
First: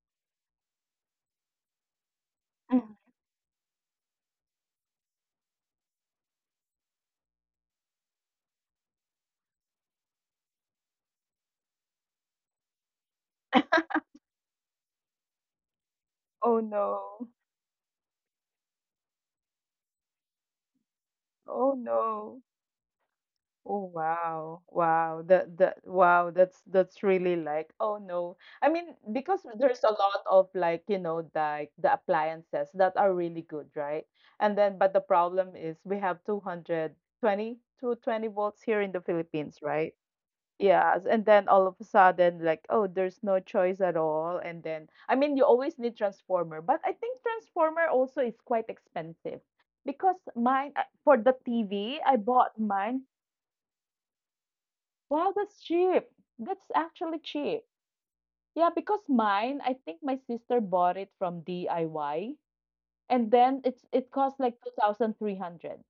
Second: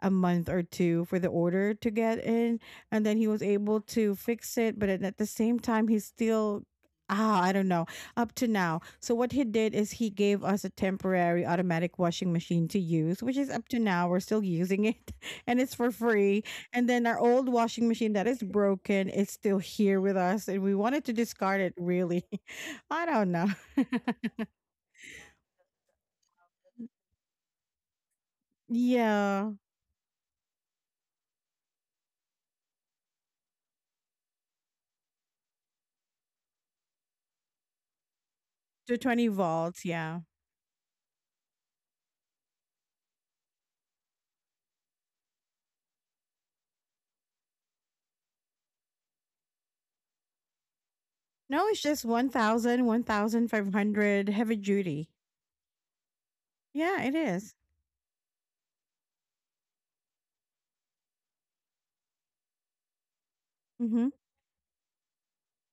Speaker 1: a month or two for the order to get in.
Speaker 2: Mm.
Speaker 1: And then he was able to fix it, but at the same time he's still, ah, I don't know, up to now. So what he did is he gave us a temporary automatic washing machine to use, which is up to now we're still using it, and it's for free.
Speaker 2: Oh,
Speaker 1: And then our
Speaker 2: no.
Speaker 1: old washing machine that is broken is still here with us, and we wanted to discard
Speaker 2: Oh,
Speaker 1: it really.
Speaker 2: no.
Speaker 1: I don't know.
Speaker 2: Oh, wow. Wow. That that wow, that's really like, oh, no. I mean, because
Speaker 1: Yeah,
Speaker 2: there's a lot of like, you know, like the appliances that are really good, right? And then but the problem is we have two hundred twenty volts here in the
Speaker 1: to 20
Speaker 2: Philippines, right?
Speaker 1: volts, yeah.
Speaker 2: Yes, and then all of a sudden, like, oh, there's no choice at all. And then, I mean, you always need transformer, but I think transformer also is quite expensive because mine for the
Speaker 1: No, it's
Speaker 2: TV, I
Speaker 1: just one
Speaker 2: bought
Speaker 1: thousand,
Speaker 2: mine.
Speaker 1: 1,500 heavy duty.
Speaker 2: Wow, that's cheap. That's actually
Speaker 1: Yeah, it
Speaker 2: cheap.
Speaker 1: is.
Speaker 2: Yeah, because mine, I think my sister bought it from DIY, and then it
Speaker 1: Mhm.
Speaker 2: cost like 2,300.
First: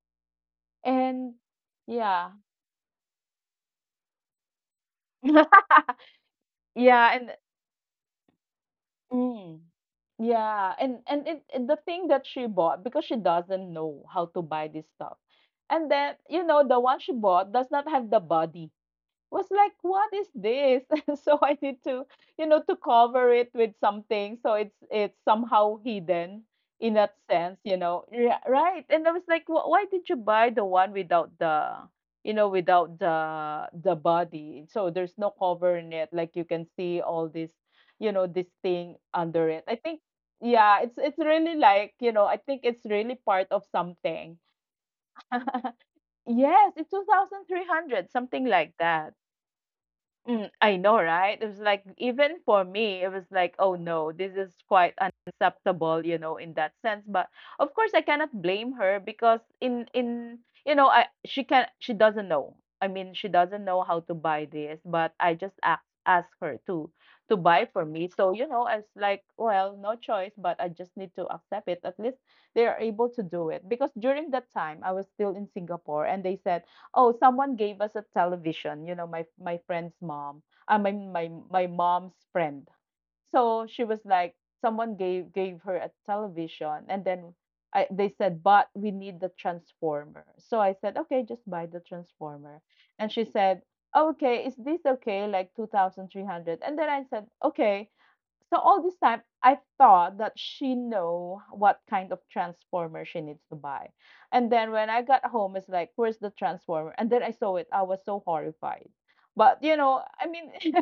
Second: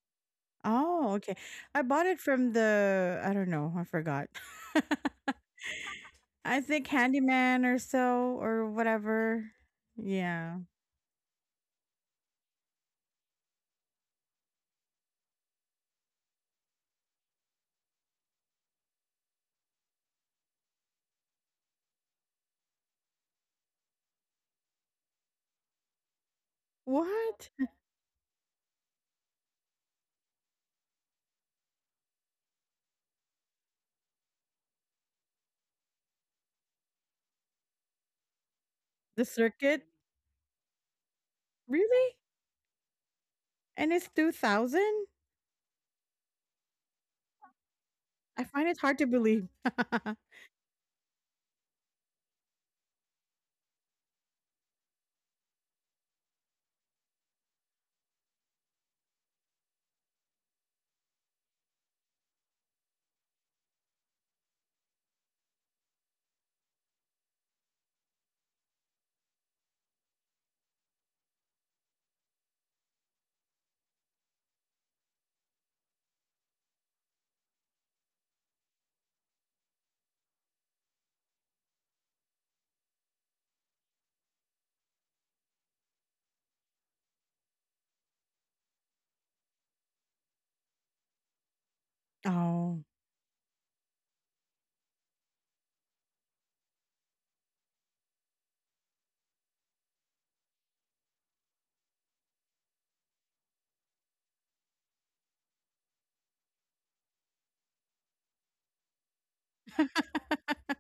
Speaker 1: Oh, okay.
Speaker 2: And
Speaker 1: I bought it
Speaker 2: yeah,
Speaker 1: from the, I don't know, I forgot. I think
Speaker 2: yeah, and
Speaker 1: Handyman or so or whatever.
Speaker 2: mm.
Speaker 1: Yeah.
Speaker 2: Yeah, and the thing that she bought because she doesn't know how to buy this stuff. And then, the one she bought does not have the body. Was like, what is this? So I need to, to cover it with something. So it's somehow hidden in that
Speaker 1: What?
Speaker 2: sense, you know. Yeah, right. And I was like, "Why did you buy the one without the, without the body? So there's no cover in it. Like you can see all this, this thing
Speaker 1: The
Speaker 2: under it. I
Speaker 1: circuit?
Speaker 2: think yeah, it's really like, you
Speaker 1: Really?
Speaker 2: know, I think it's really part of
Speaker 1: And it's
Speaker 2: something."
Speaker 1: 2000?
Speaker 2: Yes, it's 2,300, something
Speaker 1: I find
Speaker 2: like
Speaker 1: it hard to
Speaker 2: that.
Speaker 1: believe.
Speaker 2: Mm, I know, right? It was like even for me, it was like, oh no, this is quite unacceptable, you know, in that sense. But of course, I cannot blame her because in you know, I she can she doesn't know. I mean, she doesn't know how to buy this, but I just ask her to buy for me. So you know, I was like, well, no choice, but I just need to accept it. At least they are able to do it because during that time, I was still in Singapore, and they said, "Oh, someone gave us a television, you know, my friend's mom, my mom's friend." So she was like, someone gave her a television, and then they said, but we need the transformer. So I said, okay, just buy the transformer.
Speaker 1: Oh,
Speaker 2: And she said, "Oh, okay, is this okay? Like 2,300." And then I said, okay. So all this time, I thought that she know what kind of transformer she needs to buy. And then when I got home, it's like, where's the transformer? And then I saw it. I was so horrified. But you know, I mean,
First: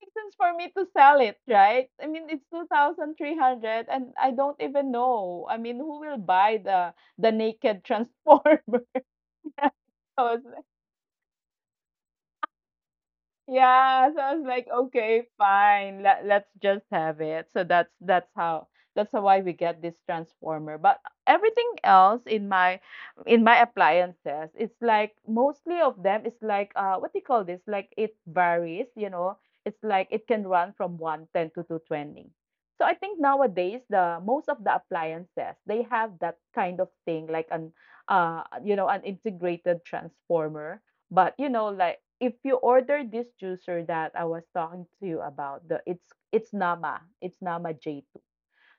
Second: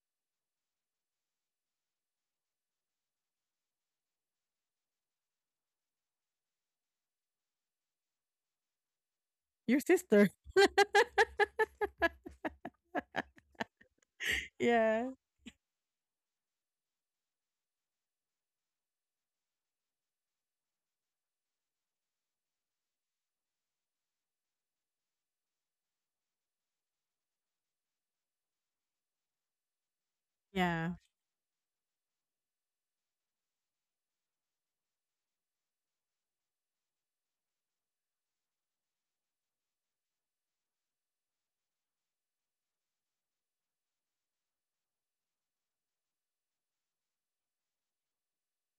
Speaker 2: makes sense for me to sell it, right? I mean, it's 2,300 and I don't even know. I mean, who will buy the naked transformer?
Speaker 1: your sister.
Speaker 2: Yeah, so I was like,
Speaker 1: Yeah.
Speaker 2: okay, fine, let's just have it. So that's how, that's how why we get this transformer. But everything else in my appliances, it's like mostly of them is like what do you call this? Like it varies, you know. It's like it can run
Speaker 1: Yeah.
Speaker 2: from 110 to 220. So I think nowadays the most of the appliances, they have that kind of thing like an you know, an integrated transformer, but you know, like if you order this juicer that I was talking to you about, the it's Nama, it's Nama J2.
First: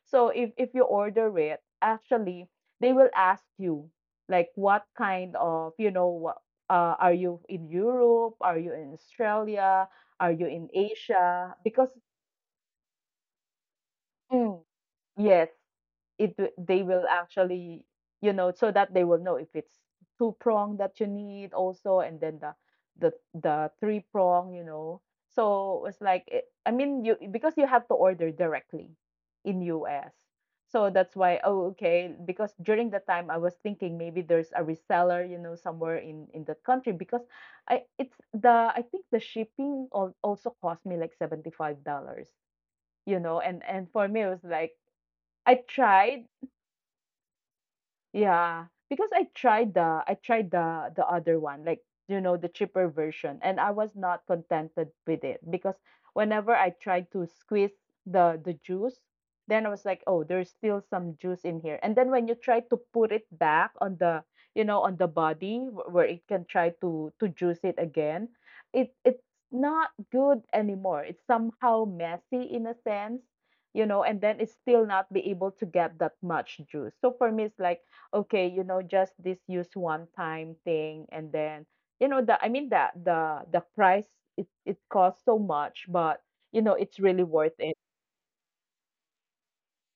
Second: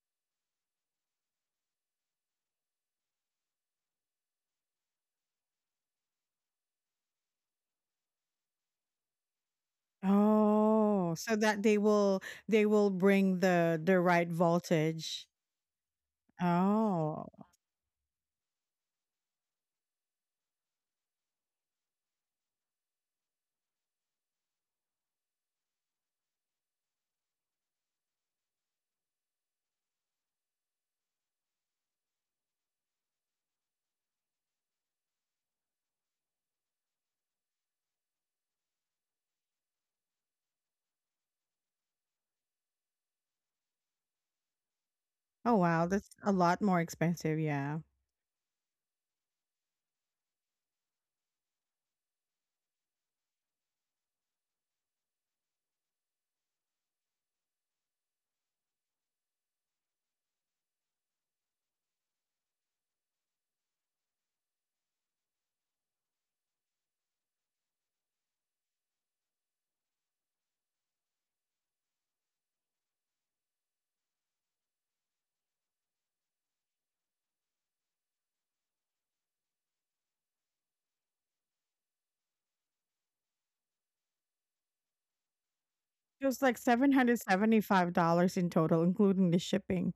Speaker 2: So if you order it, actually they will ask you like what kind of you know what are you in Europe? Are you in Australia? Are you in
Speaker 1: Oh, so
Speaker 2: Asia?
Speaker 1: that they
Speaker 2: Because
Speaker 1: will, they will bring the right
Speaker 2: mm.
Speaker 1: voltage.
Speaker 2: Yes, they will
Speaker 1: Oh.
Speaker 2: actually you know so that they will know if it's two prong that you need also and then the the three prong, you know. So it's like I mean you because you have to order directly in US. So that's why. Oh okay, because during the time I was thinking maybe there's a reseller you know somewhere in that country, because I think the shipping also cost me like $75. You know, and for me it was like
Speaker 1: Oh
Speaker 2: I
Speaker 1: wow, that's
Speaker 2: tried,
Speaker 1: a lot more expensive, yeah.
Speaker 2: yeah, because I tried the I tried the other one, like you know, the cheaper version, and I was not contented with it because whenever I tried to squeeze the juice, then I was like, oh, there's still some juice in here. And then when you try to put it back on the, you know, on the body where it can try to juice it again, it's not good anymore. It's somehow messy in a sense, you know, and then it's still not be able to get that much juice. So for me, it's like okay, you know, just this use one time thing and then you know the I mean that the price, it costs so much, but
Speaker 1: It was like
Speaker 2: you know, it's really worth it.
Speaker 1: $775 in total including the shipping.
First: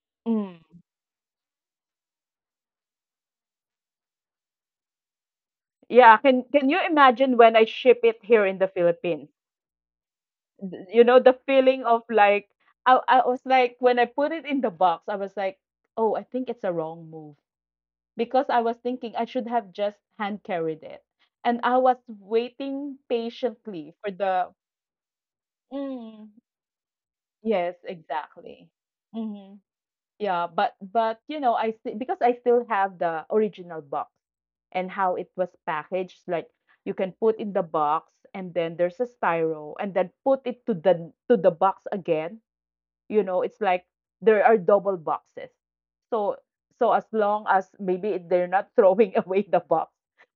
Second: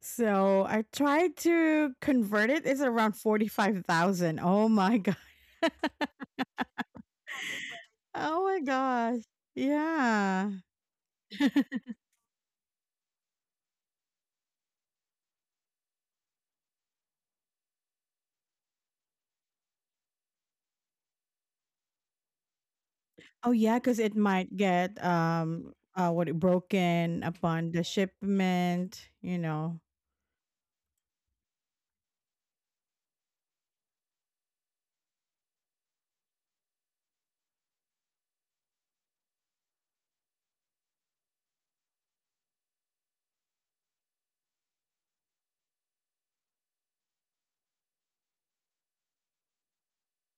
Speaker 1: So
Speaker 2: Mm.
Speaker 1: I tried to convert it. It's around 45,000. Oh my god.
Speaker 2: Yeah, can you imagine when I ship it here
Speaker 1: Oh
Speaker 2: in
Speaker 1: my
Speaker 2: the
Speaker 1: gosh.
Speaker 2: Philippines?
Speaker 1: Yeah.
Speaker 2: You know, the feeling of like I was like when I put it in the box, I was like, "Oh, I think it's a wrong move." Because I was thinking I should have just hand carried it. And I was waiting
Speaker 1: Oh yeah,
Speaker 2: patiently
Speaker 1: because
Speaker 2: for
Speaker 1: it
Speaker 2: the
Speaker 1: might get
Speaker 2: mm.
Speaker 1: broken upon
Speaker 2: Yes,
Speaker 1: the
Speaker 2: exactly.
Speaker 1: shipment, you
Speaker 2: Hmm.
Speaker 1: know.
Speaker 2: Yeah, but you know, because I still have the original box and how it was packaged. Like you can put in the box, and then there's a styro, and then put it to the box again. You know, it's like there are double boxes. So so as long as maybe they're not throwing away the box,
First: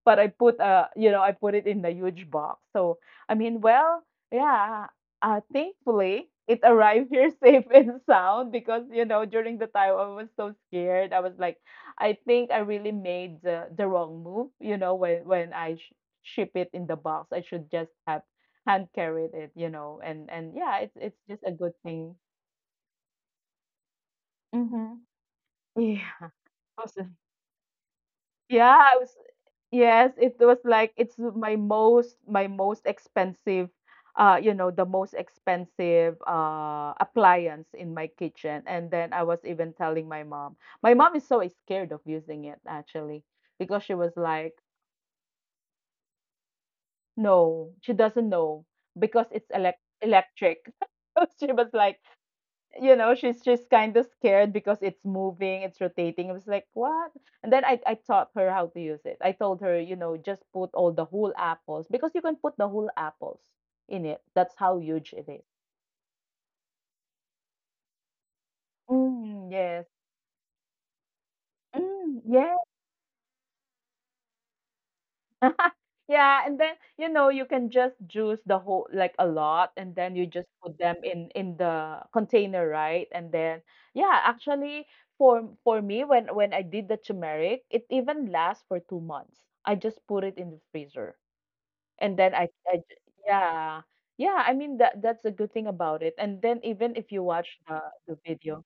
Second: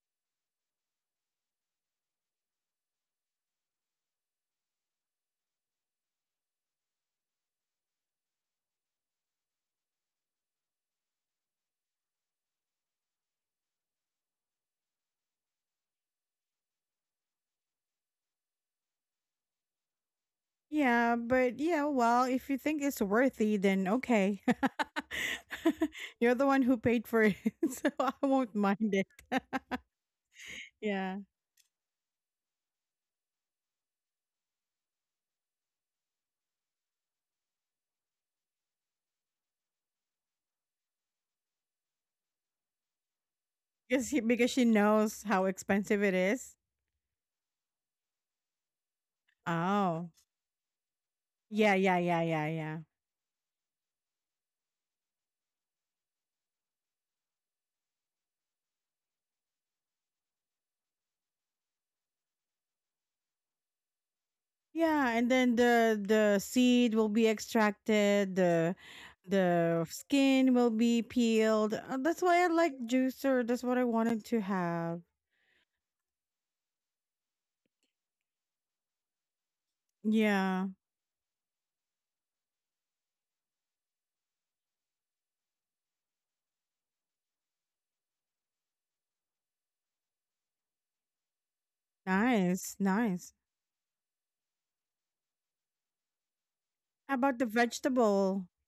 Speaker 2: but I put you know, I put it in a huge box. So I mean, well, yeah, thankfully it arrived here safe and sound because you know during the time I was so scared I was like I think I really made the wrong move, you know, when ship it in the box I should just have hand carried it, you know. And yeah,
Speaker 1: Yeah,
Speaker 2: it's just a
Speaker 1: but
Speaker 2: good
Speaker 1: yeah,
Speaker 2: thing.
Speaker 1: well, if you think it's worthy, then okay.
Speaker 2: Mhm. Yeah. I
Speaker 1: You're the one who
Speaker 2: was like,
Speaker 1: paid for it, so I won't
Speaker 2: yeah,
Speaker 1: mind
Speaker 2: I
Speaker 1: it.
Speaker 2: was, yes, it was like it's
Speaker 1: Yeah.
Speaker 2: my most expensive you know, the most expensive appliance in my kitchen. And then I was even telling my mom. My mom is so scared of using it actually because she
Speaker 1: Because
Speaker 2: was
Speaker 1: he, because
Speaker 2: like,
Speaker 1: she knows how expensive it is.
Speaker 2: no, she doesn't know because it's
Speaker 1: Oh.
Speaker 2: electric. She
Speaker 1: Yeah,
Speaker 2: was
Speaker 1: yeah,
Speaker 2: like,
Speaker 1: yeah, yeah, yeah.
Speaker 2: you know, she's just kind of scared because it's moving, it's rotating. I was like, what? And then I taught her how to use it. I told her, you know, just put all the whole apples because you can put the whole apples in it. That's how
Speaker 1: Yeah,
Speaker 2: huge
Speaker 1: and
Speaker 2: it is.
Speaker 1: then the seed will be extracted, the
Speaker 2: Mm, yes.
Speaker 1: skin will be peeled. That's
Speaker 2: Mm,
Speaker 1: why I
Speaker 2: yes.
Speaker 1: like juicer. That's what I wanted to have.
Speaker 2: Yeah, and then you know you can just juice the whole like a lot, and then you just
Speaker 1: Yeah.
Speaker 2: put them in the container, right? And then yeah, actually for me when I did the turmeric, it even lasts for 2 months. I just put it in the freezer, and then
Speaker 1: Nice, nice.
Speaker 2: yeah. Yeah. I mean that's a good thing about it. And then even if
Speaker 1: How
Speaker 2: you
Speaker 1: about the
Speaker 2: watch the
Speaker 1: vegetable?
Speaker 2: video,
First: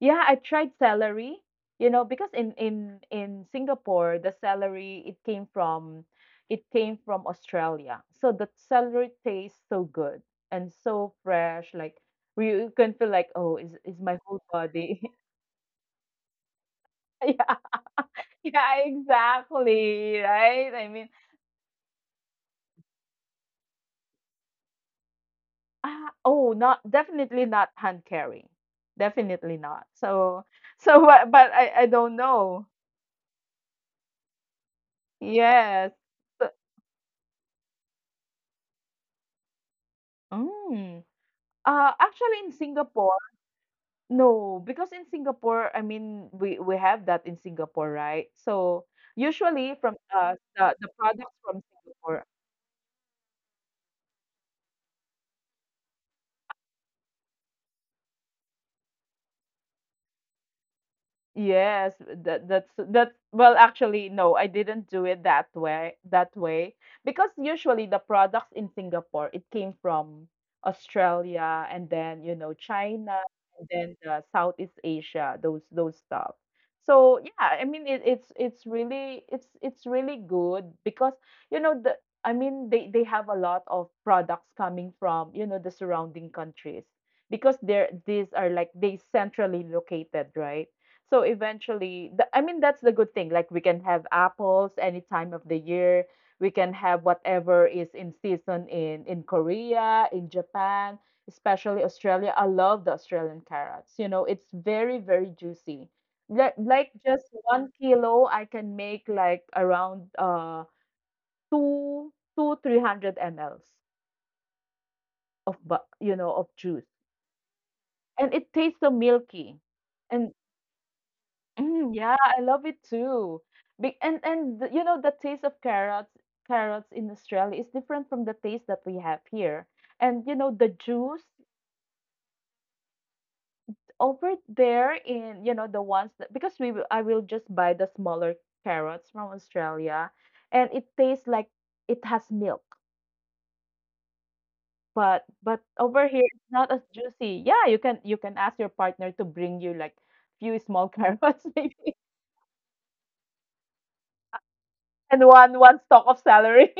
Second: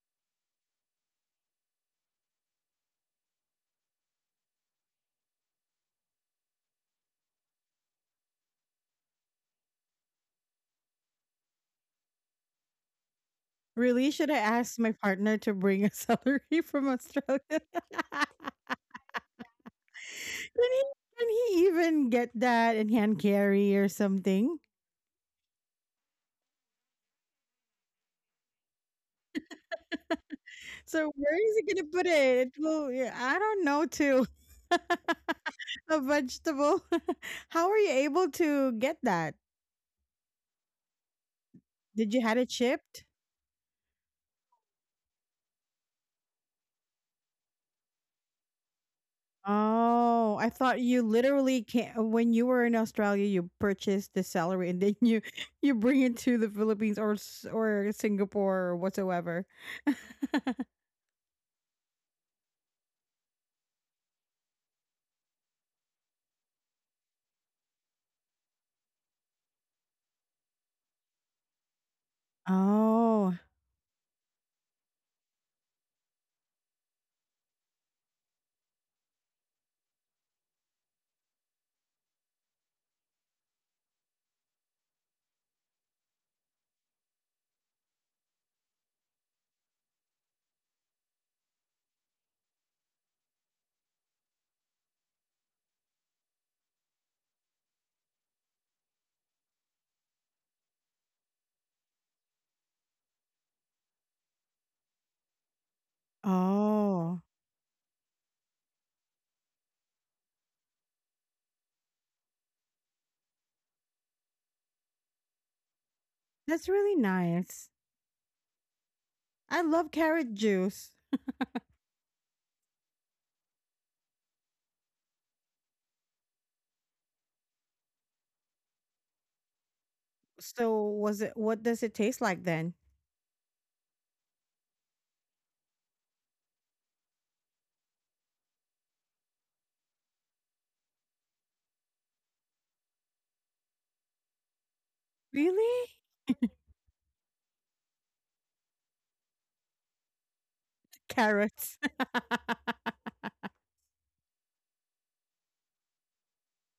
Speaker 2: yeah, I tried celery, you know, because in Singapore, the celery it came from Australia. So the celery tastes so good and so fresh, like you can feel like, oh, is
Speaker 1: Really?
Speaker 2: my
Speaker 1: Should
Speaker 2: whole
Speaker 1: I ask my
Speaker 2: body.
Speaker 1: partner to bring a celery from
Speaker 2: Yeah,
Speaker 1: Australia?
Speaker 2: yeah, exactly,
Speaker 1: can
Speaker 2: right? I
Speaker 1: he
Speaker 2: mean,
Speaker 1: can he even get that and hand carry or something?
Speaker 2: ah, oh, not definitely not hand carrying. Definitely not. So so
Speaker 1: So where
Speaker 2: but
Speaker 1: is he
Speaker 2: I
Speaker 1: gonna put
Speaker 2: don't
Speaker 1: it? It
Speaker 2: know.
Speaker 1: will, yeah, I don't know too.
Speaker 2: Yes.
Speaker 1: A
Speaker 2: So,
Speaker 1: vegetable. How were you able to get that?
Speaker 2: mm.
Speaker 1: Did you
Speaker 2: Actually
Speaker 1: had
Speaker 2: in
Speaker 1: it shipped?
Speaker 2: Singapore, no, because in Singapore, I mean, we have that in Singapore, right? So usually from
Speaker 1: Oh, I thought
Speaker 2: the
Speaker 1: you
Speaker 2: products from
Speaker 1: literally can
Speaker 2: Singapore.
Speaker 1: when you were in Australia, you purchased the celery and then you you bring it to the Philippines or S- or Singapore or whatsoever.
Speaker 2: Yes, that's well actually no, I didn't do it that way because usually the products in Singapore it came from Australia and then you know China
Speaker 1: Oh,
Speaker 2: and then the Southeast Asia those stuff. So yeah, I mean it's really good because you know the I mean they have a lot of products coming from you know the surrounding countries because they're these are like they centrally located, right? So eventually, I mean, that's the good thing. Like we can have apples any time of the year. We can have whatever is in season in Korea, in Japan, especially Australia. I love the Australian carrots. You know, it's very, very juicy. Like
Speaker 1: oh,
Speaker 2: just 1 kilo, I can make like around two two three hundred mls of you know of
Speaker 1: that's
Speaker 2: juice,
Speaker 1: really nice.
Speaker 2: and it tastes so milky.
Speaker 1: I love carrot juice.
Speaker 2: Mm, yeah, I love it too. Be and you know the taste of carrots in Australia is different from the taste that we have here. And you know the
Speaker 1: So was
Speaker 2: juice
Speaker 1: it? What does it taste like then?
Speaker 2: over there in you know the ones that because I will just buy the smaller carrots from Australia, and it tastes like it has milk. But
Speaker 1: Really?
Speaker 2: over here it's not as juicy. Yeah, you can ask your partner to bring you like few small carrots
Speaker 1: Carrots.
Speaker 2: maybe and one stalk of celery.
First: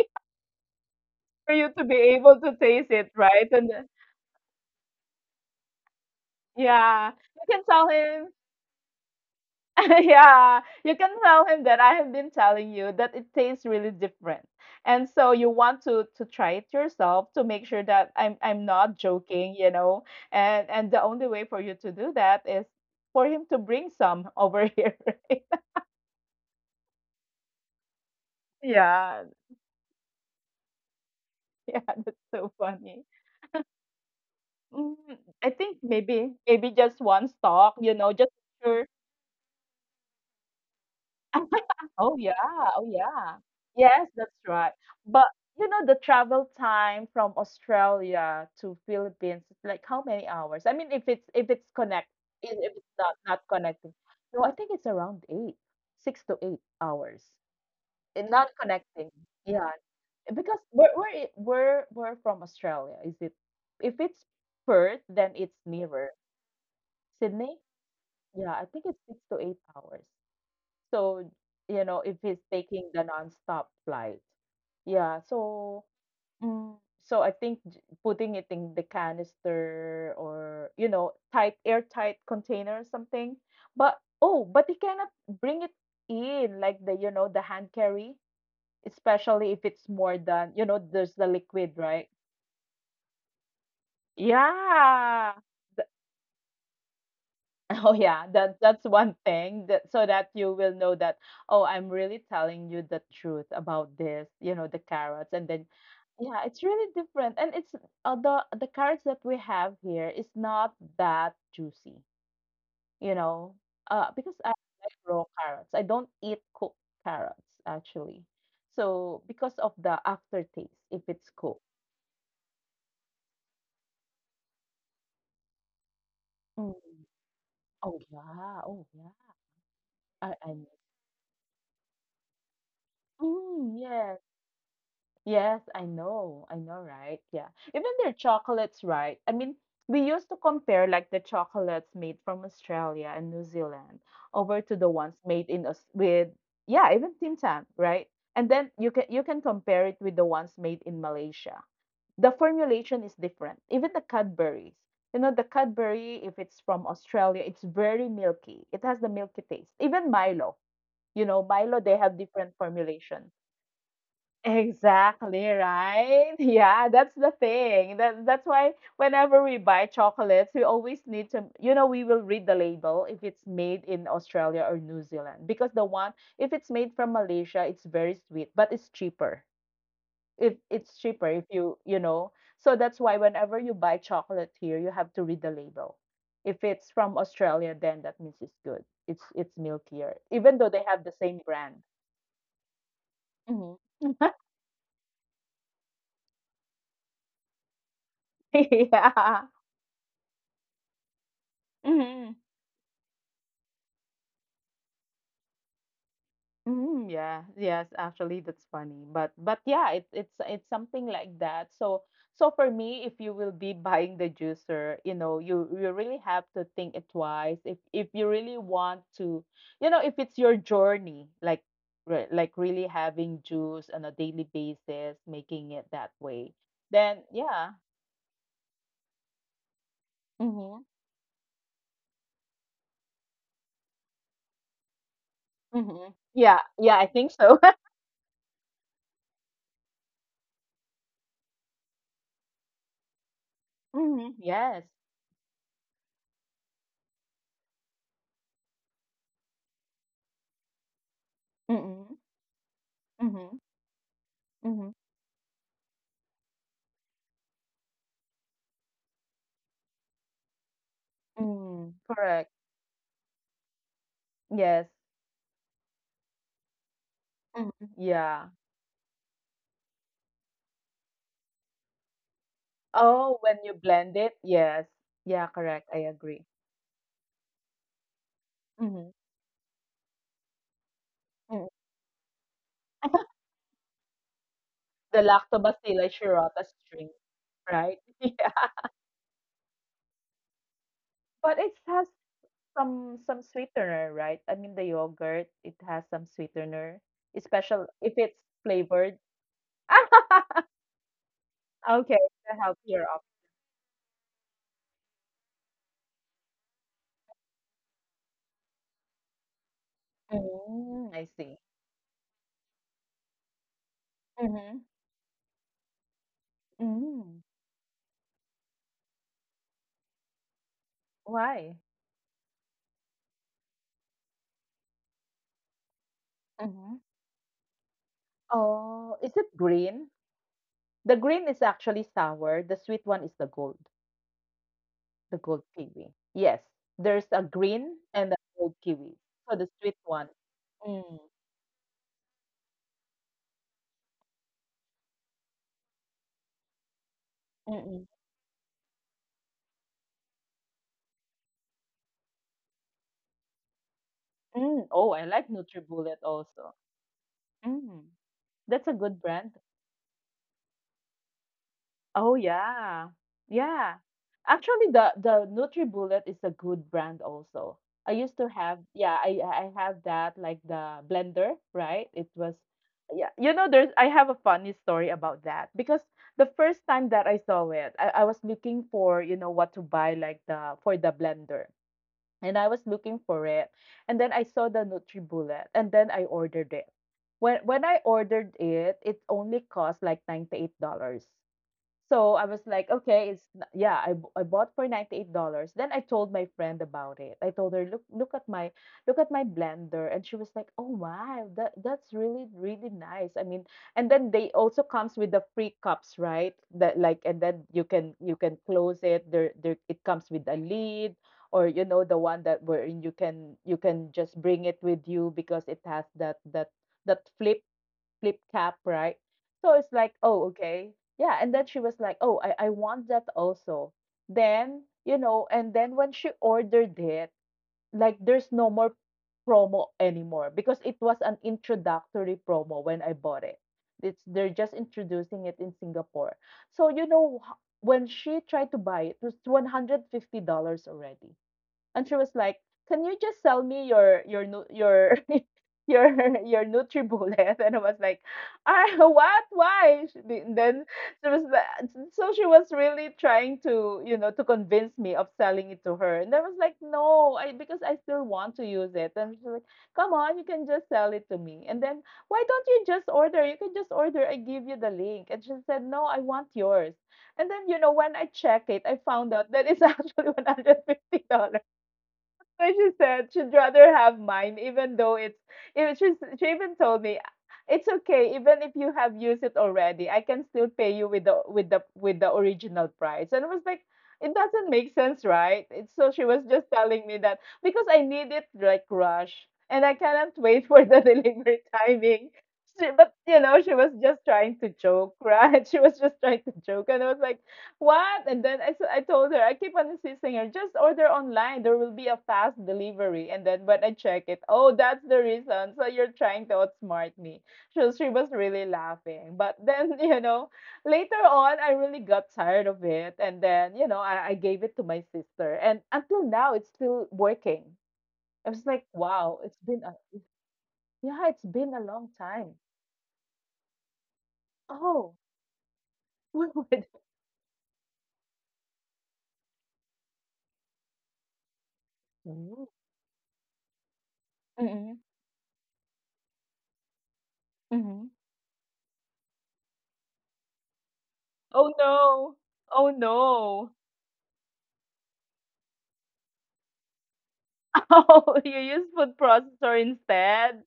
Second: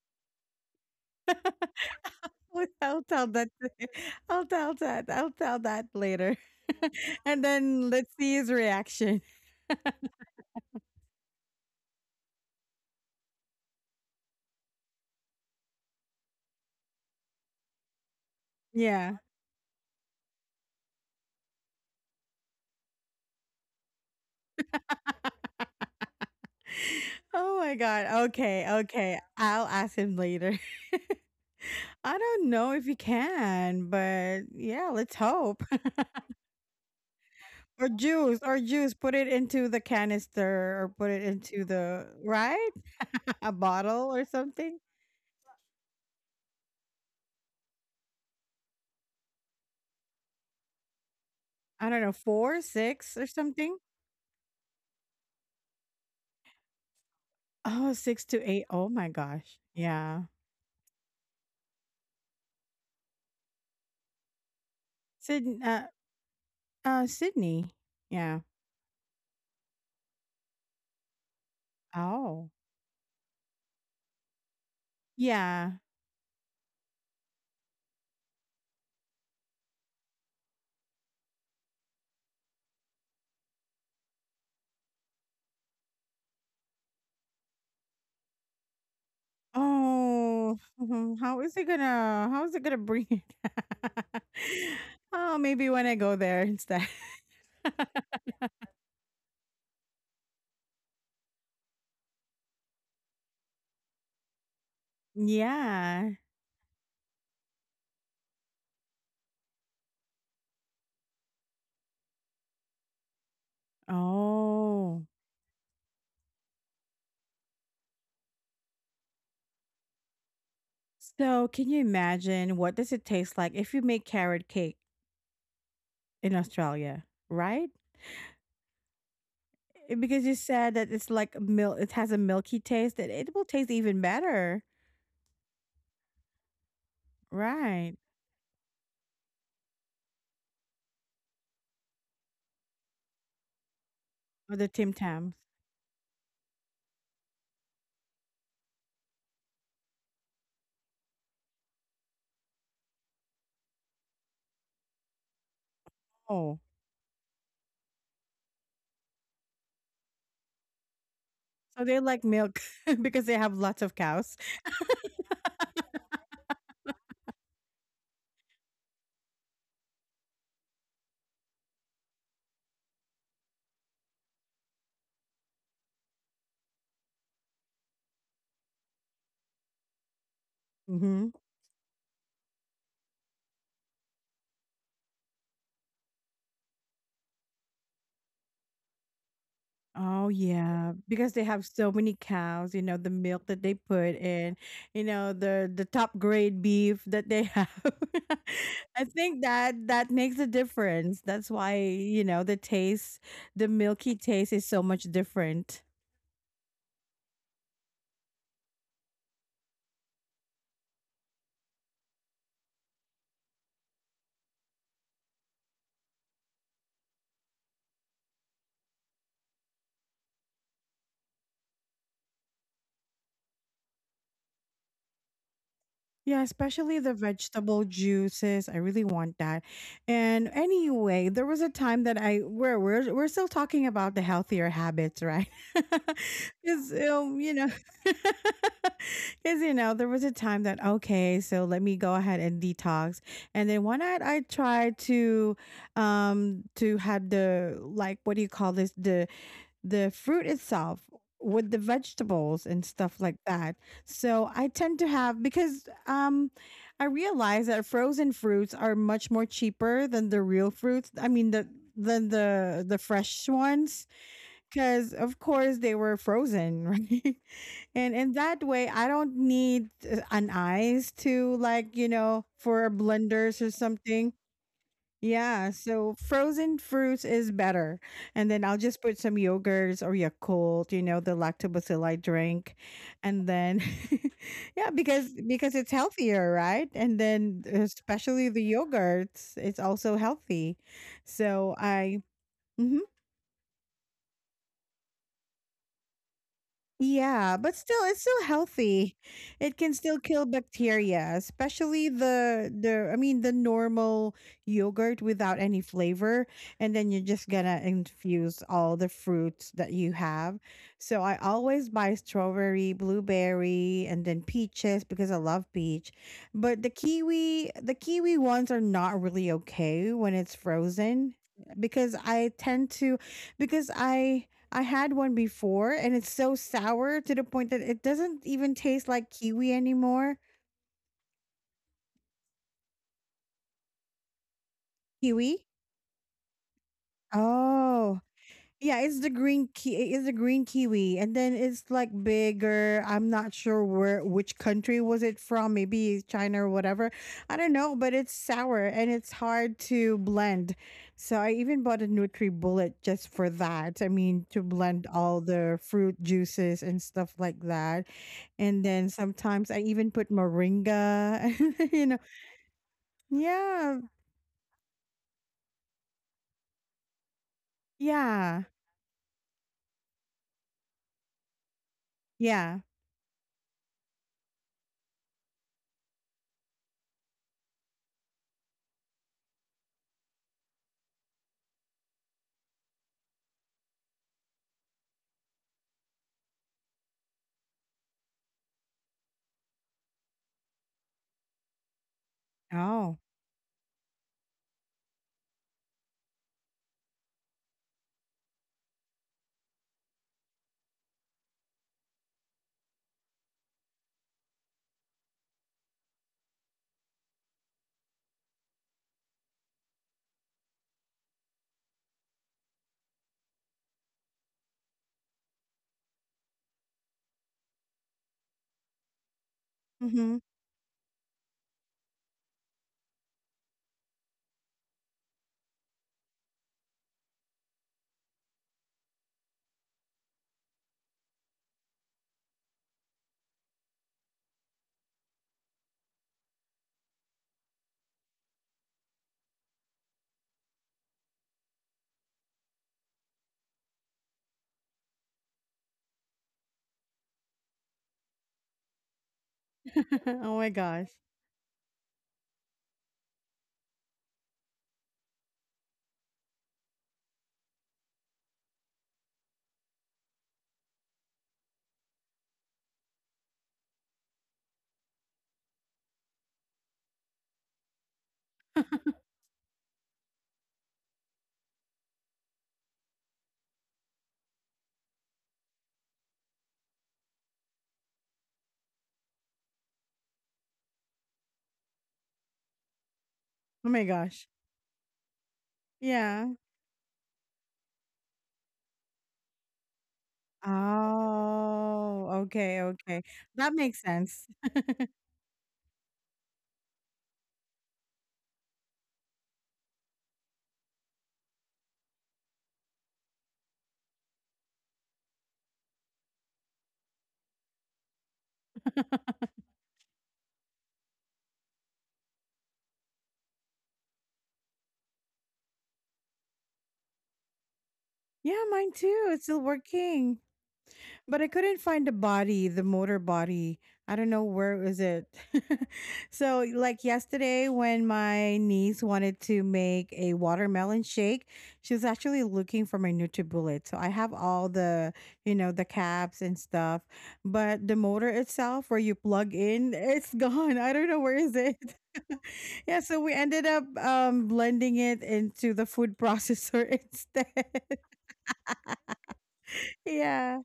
Speaker 2: For you to be able to taste
Speaker 1: I'll
Speaker 2: it,
Speaker 1: tell
Speaker 2: right?
Speaker 1: that.
Speaker 2: And
Speaker 1: to-
Speaker 2: then-
Speaker 1: I'll tell that. I'll tell that later.
Speaker 2: yeah, you
Speaker 1: And
Speaker 2: can tell
Speaker 1: then let's
Speaker 2: him.
Speaker 1: see his reaction.
Speaker 2: Yeah, you can tell him that I have been telling you that it tastes really different. And so you want to try it yourself to make sure that I'm not
Speaker 1: Yeah.
Speaker 2: joking, you know. And the only way for you to do that is for him to bring some over here. Right?
Speaker 1: Oh my god. Okay. Okay.
Speaker 2: Yeah,
Speaker 1: I'll ask him later.
Speaker 2: yeah, that's
Speaker 1: I don't
Speaker 2: so
Speaker 1: know if he
Speaker 2: funny.
Speaker 1: can, but yeah,
Speaker 2: Mm,
Speaker 1: let's
Speaker 2: I
Speaker 1: hope.
Speaker 2: think maybe just one stalk,
Speaker 1: Or
Speaker 2: you know, just
Speaker 1: juice, or
Speaker 2: sure.
Speaker 1: juice. Put it into the canister, or put it into the
Speaker 2: Oh yeah,
Speaker 1: right
Speaker 2: oh yeah.
Speaker 1: a
Speaker 2: Yes,
Speaker 1: bottle or
Speaker 2: that's right.
Speaker 1: something.
Speaker 2: But you know the travel time from Australia to Philippines is like how many hours? I mean if it's
Speaker 1: I don't
Speaker 2: connect.
Speaker 1: know,
Speaker 2: if
Speaker 1: four,
Speaker 2: if it's not
Speaker 1: six, or
Speaker 2: not
Speaker 1: something.
Speaker 2: connecting. No, I think it's around eight, 6 to 8 hours.
Speaker 1: Oh, six
Speaker 2: And not
Speaker 1: to eight. Oh my
Speaker 2: connecting.
Speaker 1: gosh.
Speaker 2: Yeah.
Speaker 1: Yeah.
Speaker 2: Because we're I- we're from Australia. Is it if it's Perth, then
Speaker 1: So,
Speaker 2: it's
Speaker 1: uh,
Speaker 2: nearer. Sydney?
Speaker 1: Sydney. Yeah.
Speaker 2: Yeah, I think it's 6 to 8 hours. So, you know, if he's
Speaker 1: Oh.
Speaker 2: taking the nonstop flight. Yeah,
Speaker 1: Yeah.
Speaker 2: so mm, so I think j- putting it in the canister or, you know, tight airtight container or something. But oh, but he cannot bring it in like the, you know, the hand carry, especially if it's more than,
Speaker 1: Oh,
Speaker 2: you know, there's the liquid, right?
Speaker 1: how is it gonna bring it?
Speaker 2: Yeah.
Speaker 1: Oh, maybe when I go there instead.
Speaker 2: Oh yeah, that that's one thing that so that you will know that oh, I'm really telling you the truth about this, you know, the carrots. And then
Speaker 1: Yeah.
Speaker 2: yeah, it's really different. And it's the carrots that we have here is not that juicy, you know. Because I like
Speaker 1: Oh.
Speaker 2: raw carrots. I don't eat cooked carrots actually. So because of the aftertaste if it's
Speaker 1: So
Speaker 2: cooked.
Speaker 1: can you imagine what does it taste like if you make carrot cake in
Speaker 2: Mm.
Speaker 1: Australia, right?
Speaker 2: Oh yeah, oh yeah.
Speaker 1: Because
Speaker 2: I
Speaker 1: you
Speaker 2: I
Speaker 1: said that it's like milk, it has a milky taste that it will taste even
Speaker 2: yes.
Speaker 1: better.
Speaker 2: Yes, I know. I know, right? Yeah. Even
Speaker 1: Right.
Speaker 2: their chocolates, right? I mean, we used to compare like the chocolates made from Australia and New Zealand over
Speaker 1: Or the
Speaker 2: to the
Speaker 1: Tim
Speaker 2: ones
Speaker 1: Tams.
Speaker 2: made in us with yeah, even Tim Tam, right? And then you can compare it with the ones made in Malaysia. The formulation is different. Even the Cadbury's. You know, the Cadbury, if it's
Speaker 1: Oh.
Speaker 2: from Australia, it's very milky. It has the milky taste. Even Milo, you know, Milo,
Speaker 1: So
Speaker 2: they
Speaker 1: they
Speaker 2: have
Speaker 1: like
Speaker 2: different
Speaker 1: milk
Speaker 2: formulation.
Speaker 1: because they have lots of cows.
Speaker 2: Exactly, right? Yeah, that's the thing. That's why whenever we buy chocolates, we always need to, you know, we will read the label if it's made in Australia or New Zealand because the one if it's made from Malaysia, it's very sweet, but it's cheaper. If it's cheaper
Speaker 1: Hmm.
Speaker 2: if you, you know. So that's why whenever you buy chocolate here, you have to read the label. If it's from Australia, then that means it's good. It's milkier,
Speaker 1: Oh
Speaker 2: even though they
Speaker 1: yeah,
Speaker 2: have the
Speaker 1: because
Speaker 2: same
Speaker 1: they have
Speaker 2: brand.
Speaker 1: so many cows. You know the milk that
Speaker 2: Mhm.
Speaker 1: they put in. You know the top grade beef that they have. I
Speaker 2: Yeah.
Speaker 1: think that that makes a difference. That's why you
Speaker 2: Mhm.
Speaker 1: know the taste, the milky taste is so much different.
Speaker 2: Mm, yeah. Yes, actually that's funny. But yeah, it's something like that. So so for me, if you will be buying the juicer, you know, you really have to think it twice. If you really want to, you know, if it's your journey, like re- like really having juice on a daily basis, making it that
Speaker 1: Yeah,
Speaker 2: way,
Speaker 1: especially the
Speaker 2: then yeah.
Speaker 1: vegetable juices. I really want that. And
Speaker 2: Mm-hmm.
Speaker 1: anyway, there was a time that I where we're still talking about the healthier habits, right?
Speaker 2: Mm-hmm. Yeah,
Speaker 1: Because
Speaker 2: yeah, I think so.
Speaker 1: you know, because you know, there was a time that okay, so let me go ahead and detox. And then one night
Speaker 2: Mm-hmm.
Speaker 1: I
Speaker 2: Yes.
Speaker 1: tried to have the, like, what do you call this, the fruit itself with the
Speaker 2: Mm-hmm.
Speaker 1: vegetables and stuff like
Speaker 2: Mm-hmm.
Speaker 1: that. So I
Speaker 2: Mm-hmm.
Speaker 1: tend to have because I realize that frozen fruits are much more cheaper than the real fruits. I mean the
Speaker 2: Mm-hmm.
Speaker 1: than
Speaker 2: Correct.
Speaker 1: the fresh ones
Speaker 2: Yes.
Speaker 1: because of course they were frozen right,
Speaker 2: Mhm,
Speaker 1: and in
Speaker 2: yeah.
Speaker 1: that way I don't need an ice to, like, you know, for
Speaker 2: Oh,
Speaker 1: blenders
Speaker 2: when
Speaker 1: or
Speaker 2: you blend
Speaker 1: something.
Speaker 2: it, yes. Yeah,
Speaker 1: Yeah,
Speaker 2: correct. I
Speaker 1: so
Speaker 2: agree.
Speaker 1: frozen fruits is better. And then I'll just
Speaker 2: Mhm,
Speaker 1: put some yogurts or Yakult, you know, the
Speaker 2: mm.
Speaker 1: lactobacilli drink. And then yeah,
Speaker 2: The
Speaker 1: because it's
Speaker 2: Lactobacillus
Speaker 1: healthier,
Speaker 2: shirota
Speaker 1: right?
Speaker 2: string,
Speaker 1: And then
Speaker 2: right?
Speaker 1: especially
Speaker 2: Yeah.
Speaker 1: the yogurts, it's also healthy.
Speaker 2: But it
Speaker 1: So
Speaker 2: has
Speaker 1: I, mhm.
Speaker 2: some sweetener, right? I mean, the yogurt, it has some sweetener,
Speaker 1: Yeah, but
Speaker 2: especially
Speaker 1: still,
Speaker 2: if
Speaker 1: it's
Speaker 2: it's
Speaker 1: still
Speaker 2: flavored.
Speaker 1: healthy. It can still kill bacteria, especially
Speaker 2: Okay, the
Speaker 1: the
Speaker 2: healthier
Speaker 1: the I
Speaker 2: option.
Speaker 1: mean, the normal yogurt without any flavor, and then you're just gonna infuse all the fruits that you have.
Speaker 2: Mm, I
Speaker 1: So I
Speaker 2: see.
Speaker 1: always buy strawberry, blueberry, and then
Speaker 2: Mm-hmm.
Speaker 1: peaches because I love peach. But
Speaker 2: Mm.
Speaker 1: the kiwi ones are not really okay when it's frozen
Speaker 2: Why?
Speaker 1: because I tend to because I had one before and it's so
Speaker 2: Mm-hmm.
Speaker 1: sour to the point that it doesn't even taste
Speaker 2: Oh,
Speaker 1: like
Speaker 2: is it
Speaker 1: kiwi
Speaker 2: green?
Speaker 1: anymore.
Speaker 2: The green is actually sour. The sweet one is the gold. The
Speaker 1: Kiwi?
Speaker 2: gold kiwi. Yes, there's a green
Speaker 1: Oh,
Speaker 2: and a gold
Speaker 1: yeah,
Speaker 2: kiwi.
Speaker 1: it's the
Speaker 2: So the sweet one.
Speaker 1: it's the green
Speaker 2: Mm.
Speaker 1: kiwi, and then it's like bigger. I'm not sure where which country was it from. Maybe China or whatever. I don't know,
Speaker 2: Mm-mm.
Speaker 1: but it's sour and it's hard to blend. So I even bought a Nutri Bullet just for that. I mean,
Speaker 2: Mm.
Speaker 1: to
Speaker 2: Mm. Oh,
Speaker 1: blend
Speaker 2: I like
Speaker 1: all the
Speaker 2: NutriBullet
Speaker 1: fruit
Speaker 2: also.
Speaker 1: juices and stuff like
Speaker 2: Mm.
Speaker 1: that.
Speaker 2: That's
Speaker 1: And
Speaker 2: a
Speaker 1: then
Speaker 2: good brand.
Speaker 1: sometimes I even put moringa. You know,
Speaker 2: Oh, yeah. Yeah.
Speaker 1: yeah,
Speaker 2: Actually, the NutriBullet is a good brand also. I used to
Speaker 1: yeah,
Speaker 2: have, yeah, I have that like the blender, right? It was,
Speaker 1: yeah.
Speaker 2: yeah, you know, there's I have a funny story about that because the first time that I saw it, I was looking for, you know, what to buy like the for the blender. And I was looking for it. And then I saw the NutriBullet and then I ordered it. When I ordered it, it only cost like $98. So I was like,
Speaker 1: Oh,
Speaker 2: okay, it's n- yeah, b- I bought for $98. Then I told my friend about it. I told her, look, look at my blender. And she was like, oh wow, that's really, really nice. I mean, and then they also comes with the free cups, right? That like and then you can close it. There it comes with a lid or you know the one that where you can just bring it with you because it has that flip cap, right? So it's like,
Speaker 1: hmm.
Speaker 2: oh, okay. Yeah. And then she was like, oh, I want that also. Then, you know, and then when she ordered it, like there's no more promo anymore because it was an introductory promo when I bought it. It's they're just introducing it in Singapore. So you know h- when she tried to buy it, it was $150 already. And she was like, "Can you just sell me your nu- your your your NutriBullet?" And I was like, "Ah, what? Why?" She, be-
Speaker 1: Oh my
Speaker 2: then
Speaker 1: gosh,
Speaker 2: she was like, so she was really trying to you know to convince me of selling it to her, and I was like, "No, I because I still want to use it." And she's like, "Come on, you can just sell it to me." And then why don't you just order? You can just order. I give you the link. And she said, "No, I want yours." And then you know when I check it, I found out that it's actually $150, but she said she'd rather have mine, even though it's. Even she even told me, it's okay, even if you have used it already, I can still pay you with the original price. And I was like,
Speaker 1: oh my
Speaker 2: it
Speaker 1: gosh.
Speaker 2: doesn't make sense, right? It's, so she was
Speaker 1: Yeah.
Speaker 2: just telling me that because I need it like rush, and I cannot wait for the delivery
Speaker 1: Oh,
Speaker 2: timing.
Speaker 1: okay,
Speaker 2: She, but
Speaker 1: okay.
Speaker 2: you know, she
Speaker 1: That
Speaker 2: was
Speaker 1: makes
Speaker 2: just
Speaker 1: sense.
Speaker 2: trying to joke, right? She was just trying to joke, and I was like, what? And then I told her, I keep on insisting her, just order online. There will be a fast delivery. And then when I check it, oh, that's the reason. So you're trying to outsmart me. So she was really laughing. But then, you know, later on, I really got tired of it. And then, you know, I gave it to my sister. And until now, it's still working. I was
Speaker 1: Yeah,
Speaker 2: like,
Speaker 1: mine too.
Speaker 2: wow,
Speaker 1: It's still working.
Speaker 2: yeah, it's
Speaker 1: But I
Speaker 2: been a
Speaker 1: couldn't
Speaker 2: long
Speaker 1: find the
Speaker 2: time.
Speaker 1: body, the motor body. I don't know where was
Speaker 2: Oh,
Speaker 1: it.
Speaker 2: we
Speaker 1: So
Speaker 2: would.
Speaker 1: like yesterday when my niece wanted to make a watermelon shake, she was actually
Speaker 2: Mm-hmm.
Speaker 1: looking for my NutriBullet. So I have all the, you know, the caps and stuff, but the
Speaker 2: Mm-hmm.
Speaker 1: motor itself where you plug in, it's gone. I don't know where is
Speaker 2: Oh,
Speaker 1: it.
Speaker 2: no. Oh,
Speaker 1: Yeah, so we ended
Speaker 2: no.
Speaker 1: up blending it into the food processor instead.
Speaker 2: Oh, you use food processor instead?
Speaker 1: Yeah,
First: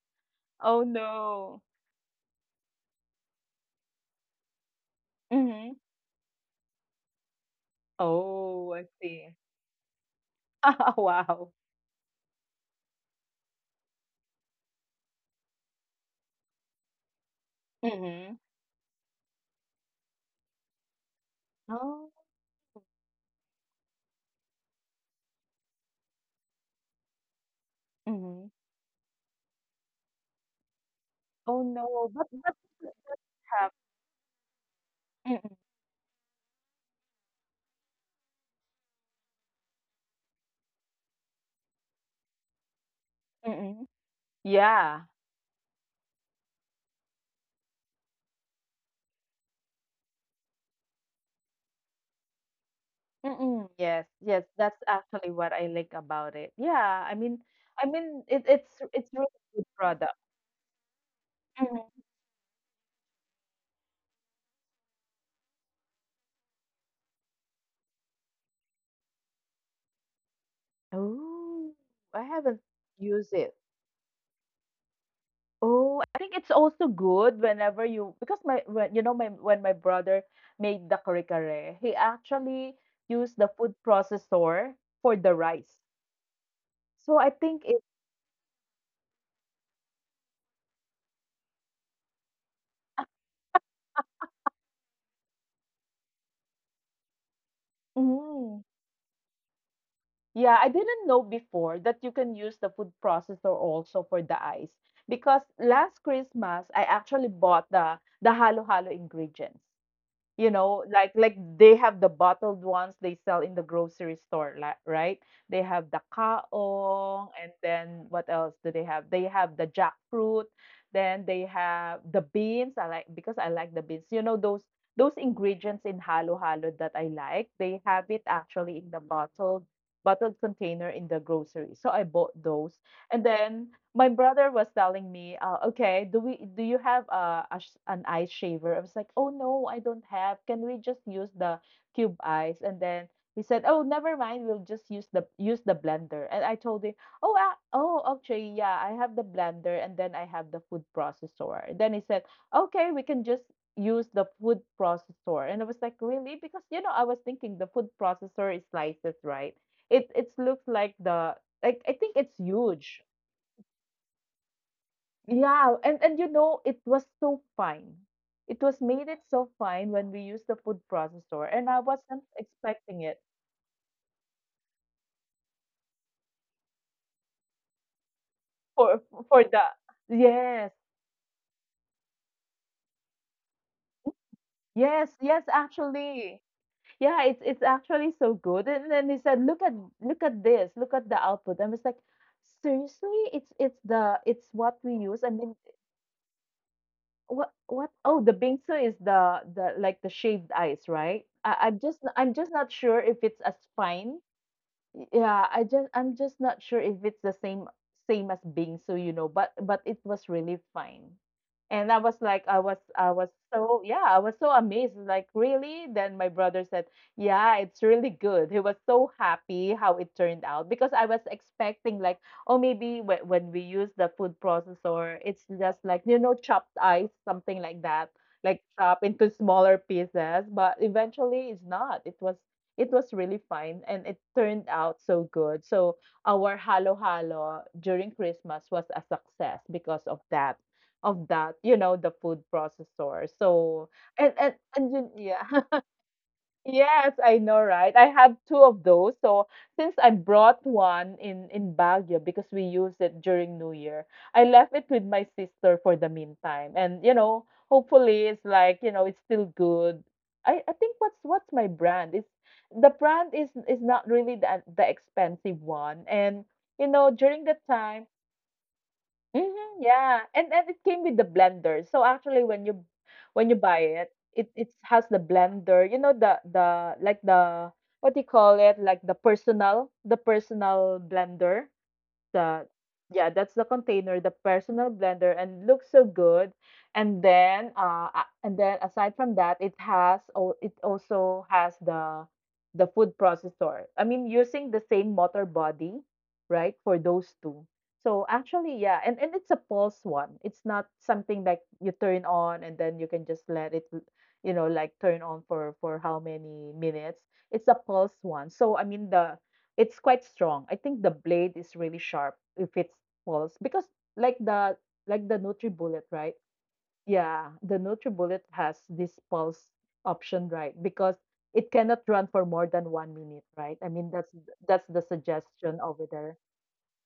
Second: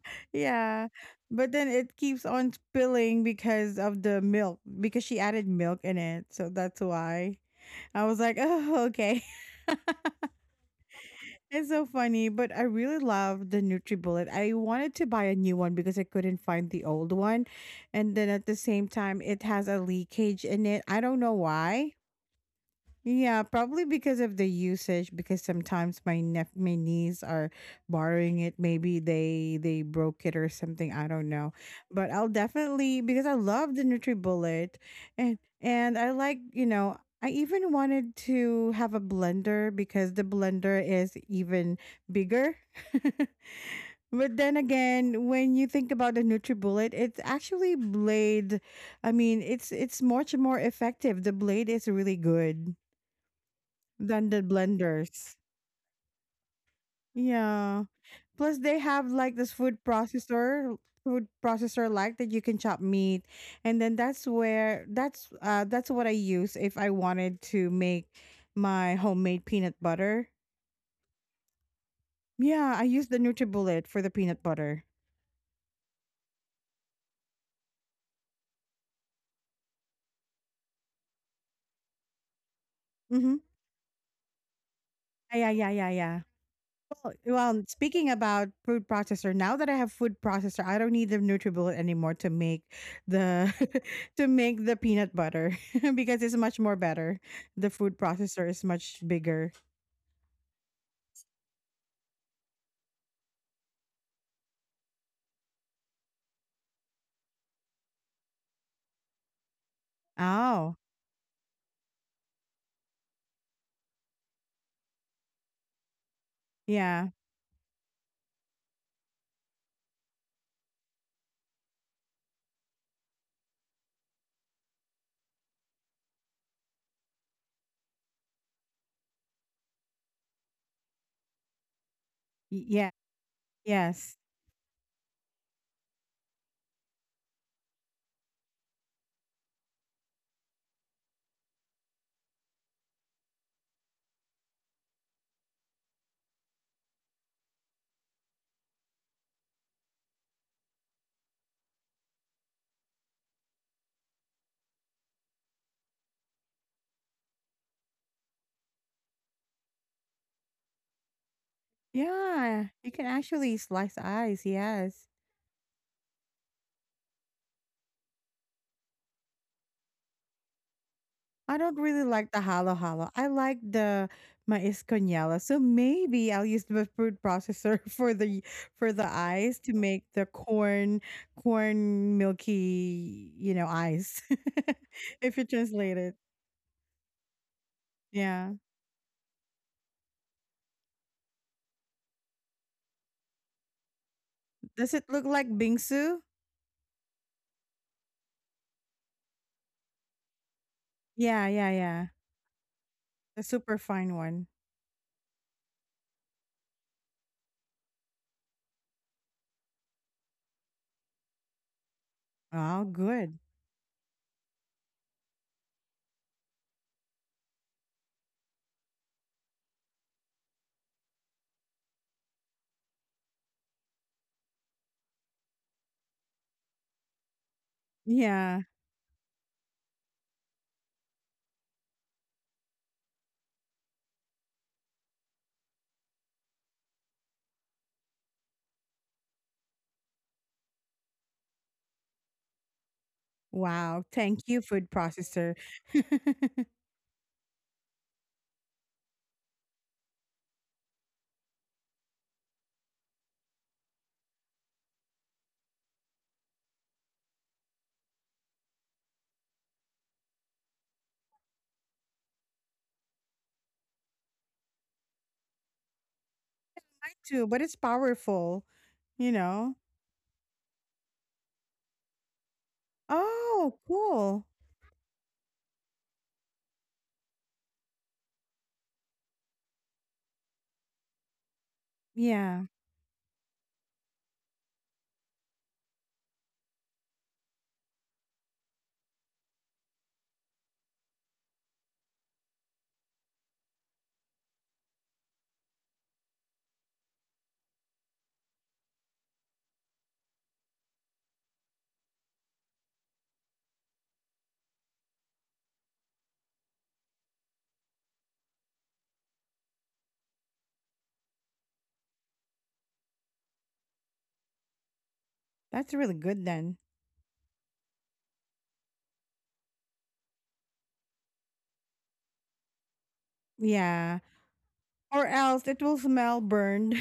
Speaker 2: Oh,
Speaker 1: yeah. But
Speaker 2: no.
Speaker 1: then it keeps on spilling because of the milk, because she added
Speaker 2: Mhm.
Speaker 1: milk in it. So that's why I was like,
Speaker 2: Oh, I
Speaker 1: oh, okay.
Speaker 2: see. Wow.
Speaker 1: It's so funny. But I really love the NutriBullet. I wanted to buy a new one because I couldn't find the old one. And then
Speaker 2: Mhm.
Speaker 1: at the same time, it has a leakage in it. I don't know why.
Speaker 2: Oh.
Speaker 1: Yeah, probably because of the usage. Because sometimes my niece are borrowing
Speaker 2: Mhm.
Speaker 1: it. Maybe they broke it or something. I don't know,
Speaker 2: Oh, no.
Speaker 1: but I'll
Speaker 2: But that
Speaker 1: definitely, because I
Speaker 2: have
Speaker 1: love the NutriBullet,
Speaker 2: Mm,
Speaker 1: and I like, you know, I even wanted to have a blender because the blender is even bigger.
Speaker 2: mm.
Speaker 1: But then
Speaker 2: Yeah.
Speaker 1: again, when you think about the NutriBullet, it's actually blade. I mean, it's much more effective. The blade is really good
Speaker 2: Mm, yes,
Speaker 1: than the
Speaker 2: yes, that's actually
Speaker 1: blenders.
Speaker 2: what I like about it. I
Speaker 1: Yeah.
Speaker 2: mean,
Speaker 1: Plus they have
Speaker 2: it's really
Speaker 1: like this
Speaker 2: good product.
Speaker 1: food
Speaker 2: Mhm.
Speaker 1: processor like that you can chop meat, and then that's where that's what I use if I wanted to make my homemade peanut butter.
Speaker 2: Oh, I haven't
Speaker 1: Yeah, I use the
Speaker 2: used it.
Speaker 1: NutriBullet for the peanut butter.
Speaker 2: Oh, I think it's also good whenever you because my when you know my when my brother made the kare-kare, he actually used
Speaker 1: Mhm.
Speaker 2: the food processor for the
Speaker 1: Yeah, yeah,
Speaker 2: rice.
Speaker 1: yeah, yeah.
Speaker 2: So
Speaker 1: Well,
Speaker 2: I think
Speaker 1: well,
Speaker 2: it
Speaker 1: speaking about food processor, now that I have food processor, I don't need the NutriBullet anymore to make the to make the peanut butter because it's much more better. The food processor
Speaker 2: Mm,
Speaker 1: is much bigger.
Speaker 2: yeah, I didn't know before that you can use the food processor also for the ice because last Christmas I actually bought the halo-halo ingredients. You
Speaker 1: Oh,
Speaker 2: know like they have the bottled ones they sell in the grocery store like right, they have the
Speaker 1: yeah.
Speaker 2: kaong and then what else do they have, they have the jackfruit, then they have the beans. I like because I like the beans, you know, those ingredients in halo halo that I like, they have it actually in the bottled container in the grocery, so I bought
Speaker 1: Y-
Speaker 2: those.
Speaker 1: Yeah.
Speaker 2: And then my
Speaker 1: Yes.
Speaker 2: brother was telling me, okay, do you have a sh- an ice shaver? I was like, oh no, I don't have. Can we just use the cube ice? And then he said, oh, never mind. We'll just use the blender. And I told him, oh, actually, yeah, I have the blender, and then I have the food processor. And then he said, okay, we can just use the food processor. And I was like, really? Because you know, I was thinking the food processor is slices, right? It looks like the like I think it's
Speaker 1: Yeah. You
Speaker 2: huge.
Speaker 1: can actually slice ice. Yes.
Speaker 2: Yeah, and you know it was so fine. It was made it so fine when we used the food processor,
Speaker 1: I
Speaker 2: and
Speaker 1: don't
Speaker 2: I
Speaker 1: really
Speaker 2: wasn't
Speaker 1: like the halo
Speaker 2: expecting
Speaker 1: halo.
Speaker 2: it
Speaker 1: I like the mais con hielo. So maybe I'll use the food processor for
Speaker 2: for
Speaker 1: the
Speaker 2: for the
Speaker 1: ice to make the
Speaker 2: yes,
Speaker 1: corn milky, you know, ice. If
Speaker 2: yes.
Speaker 1: you translate it.
Speaker 2: Actually, yeah, it's actually so
Speaker 1: Yeah.
Speaker 2: good. And then he said, look at this, look at the output." I was like, "Seriously, it's what we
Speaker 1: Does it
Speaker 2: use."
Speaker 1: look
Speaker 2: I
Speaker 1: like
Speaker 2: mean,
Speaker 1: bingsu?
Speaker 2: what? Oh, the bingsu is the like the shaved ice, right?
Speaker 1: Yeah,
Speaker 2: I,
Speaker 1: yeah,
Speaker 2: I'm just
Speaker 1: yeah.
Speaker 2: I'm just not sure if it's
Speaker 1: The
Speaker 2: as
Speaker 1: super fine
Speaker 2: fine.
Speaker 1: one.
Speaker 2: Yeah, I'm just not sure if it's the same as bingsu, you know, but it was really fine. And I was like I was
Speaker 1: Oh,
Speaker 2: I was
Speaker 1: good.
Speaker 2: so yeah, I was so amazed, like really? Then my brother said, "Yeah, it's really good." He was so happy how it turned out because I was expecting like, oh, maybe when we use the food processor, it's just like, you know, chopped ice, something like that, like
Speaker 1: Yeah.
Speaker 2: chop into smaller pieces, but eventually it's not. It was really fine and it turned out so good. So our halo halo during Christmas was a success because of that, of that, the food processor. So
Speaker 1: Wow. Thank you, food processor.
Speaker 2: yeah.
Speaker 1: I
Speaker 2: Yes, I know, right? I have two of those. So since I brought one in Baguio because we used it during New Year, I left it with my sister for the meantime. And, you know, hopefully it's like, you know, it's still good. I think what's my brand? It's the brand is not really the expensive one. And, you know, during
Speaker 1: too, but
Speaker 2: that
Speaker 1: it's
Speaker 2: time.
Speaker 1: powerful, you know.
Speaker 2: Mhm, yeah, and it came with the blender. So actually, when you buy
Speaker 1: Oh,
Speaker 2: it,
Speaker 1: cool.
Speaker 2: it has the blender. You know, the like the, what do you call it? Like the personal blender,
Speaker 1: Yeah,
Speaker 2: the, yeah, that's the container, the personal blender, and looks so good. And then and then aside from that, it has, oh, it also has the food processor. I mean, using the same motor body, right, for those two. So actually, yeah, and it's a pulse one. It's not something like you turn on and then you can just let it, you know, like turn on for how many minutes. It's a pulse one. So I mean the, it's quite strong. I think the blade is really sharp if it falls, because like the, like the
Speaker 1: that's
Speaker 2: NutriBullet,
Speaker 1: really
Speaker 2: right?
Speaker 1: good then.
Speaker 2: Yeah, the NutriBullet has this pulse option, right? Because it cannot run for more than 1 minute, right? I mean,
Speaker 1: Yeah.
Speaker 2: that's the
Speaker 1: Or else
Speaker 2: suggestion
Speaker 1: it will
Speaker 2: over there.
Speaker 1: smell burned.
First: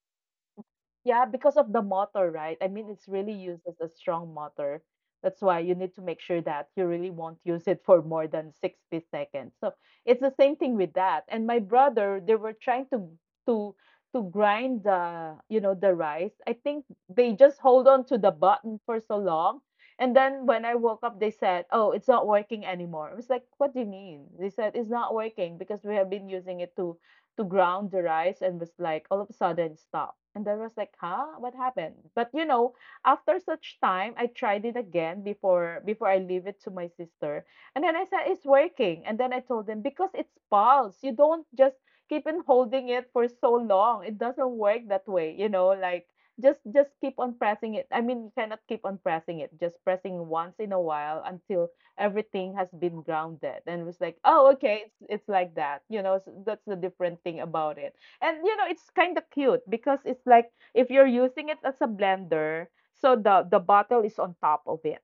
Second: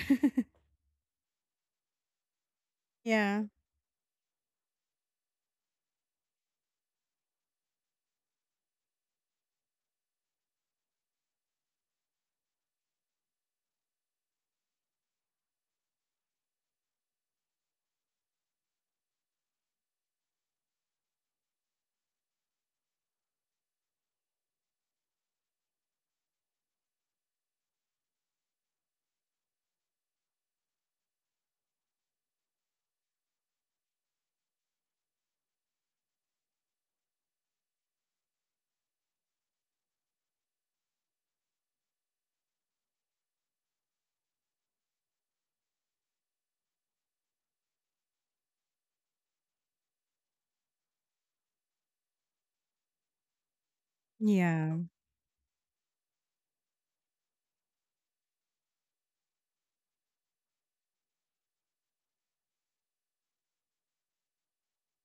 Speaker 2: Yeah, because of the motor, right? I mean, it's really
Speaker 1: Yeah.
Speaker 2: used as a strong motor. That's why you need to make sure that you really won't use it for more than 60 seconds. So it's the same thing with that. And my brother, they were trying to to grind the, you know, the rice. I think they just hold on to the button for so long. And then when I woke up, they said, "Oh, it's not working anymore." I was like, "What do you mean?" They said, "It's not working because we have been using it to ground the rice, and was like all of a sudden stop. And I was like, huh? What happened? But you know, after such time, I tried it again before I leave it to my sister. And then I said, it's working. And then I told them, because it's pulse. You don't just keep on holding it for so long. It doesn't work that way, you know, like just keep on pressing it. I mean, you cannot keep on pressing it. Just pressing once in a while until everything has been grounded. And it was like, oh,
Speaker 1: Yeah.
Speaker 2: okay, it's like that, you know, so that's the different thing about it. And, you know, it's kind of cute because it's like, if you're using it as a blender, so the bottle is on top of it.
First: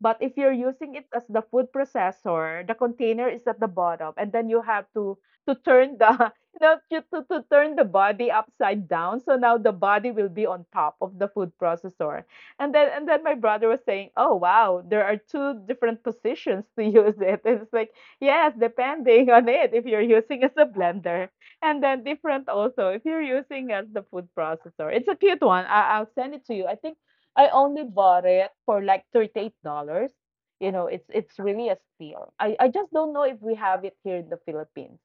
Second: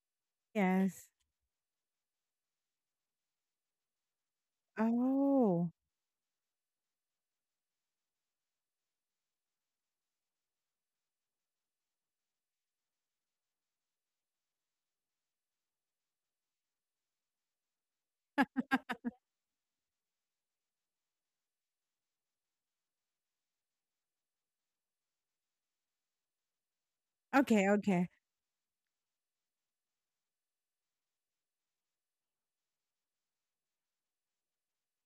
Speaker 2: But if you're using it
Speaker 1: Yes.
Speaker 2: as the food processor, the container is at the bottom and then you have to
Speaker 1: Oh.
Speaker 2: turn the you know to turn the body upside down, so now the body will be on top of the food processor. And then and then my brother was saying, "Oh wow, there are two different positions to use it." And it's like, yes, depending on it, if you're using as a blender, and then different also if you're using as the food processor. It's a cute one. I'll send it to you. I think I
Speaker 1: Okay,
Speaker 2: only
Speaker 1: okay.
Speaker 2: bought it for like $38. You know, it's really a steal. I just don't know if we have it here in the Philippines,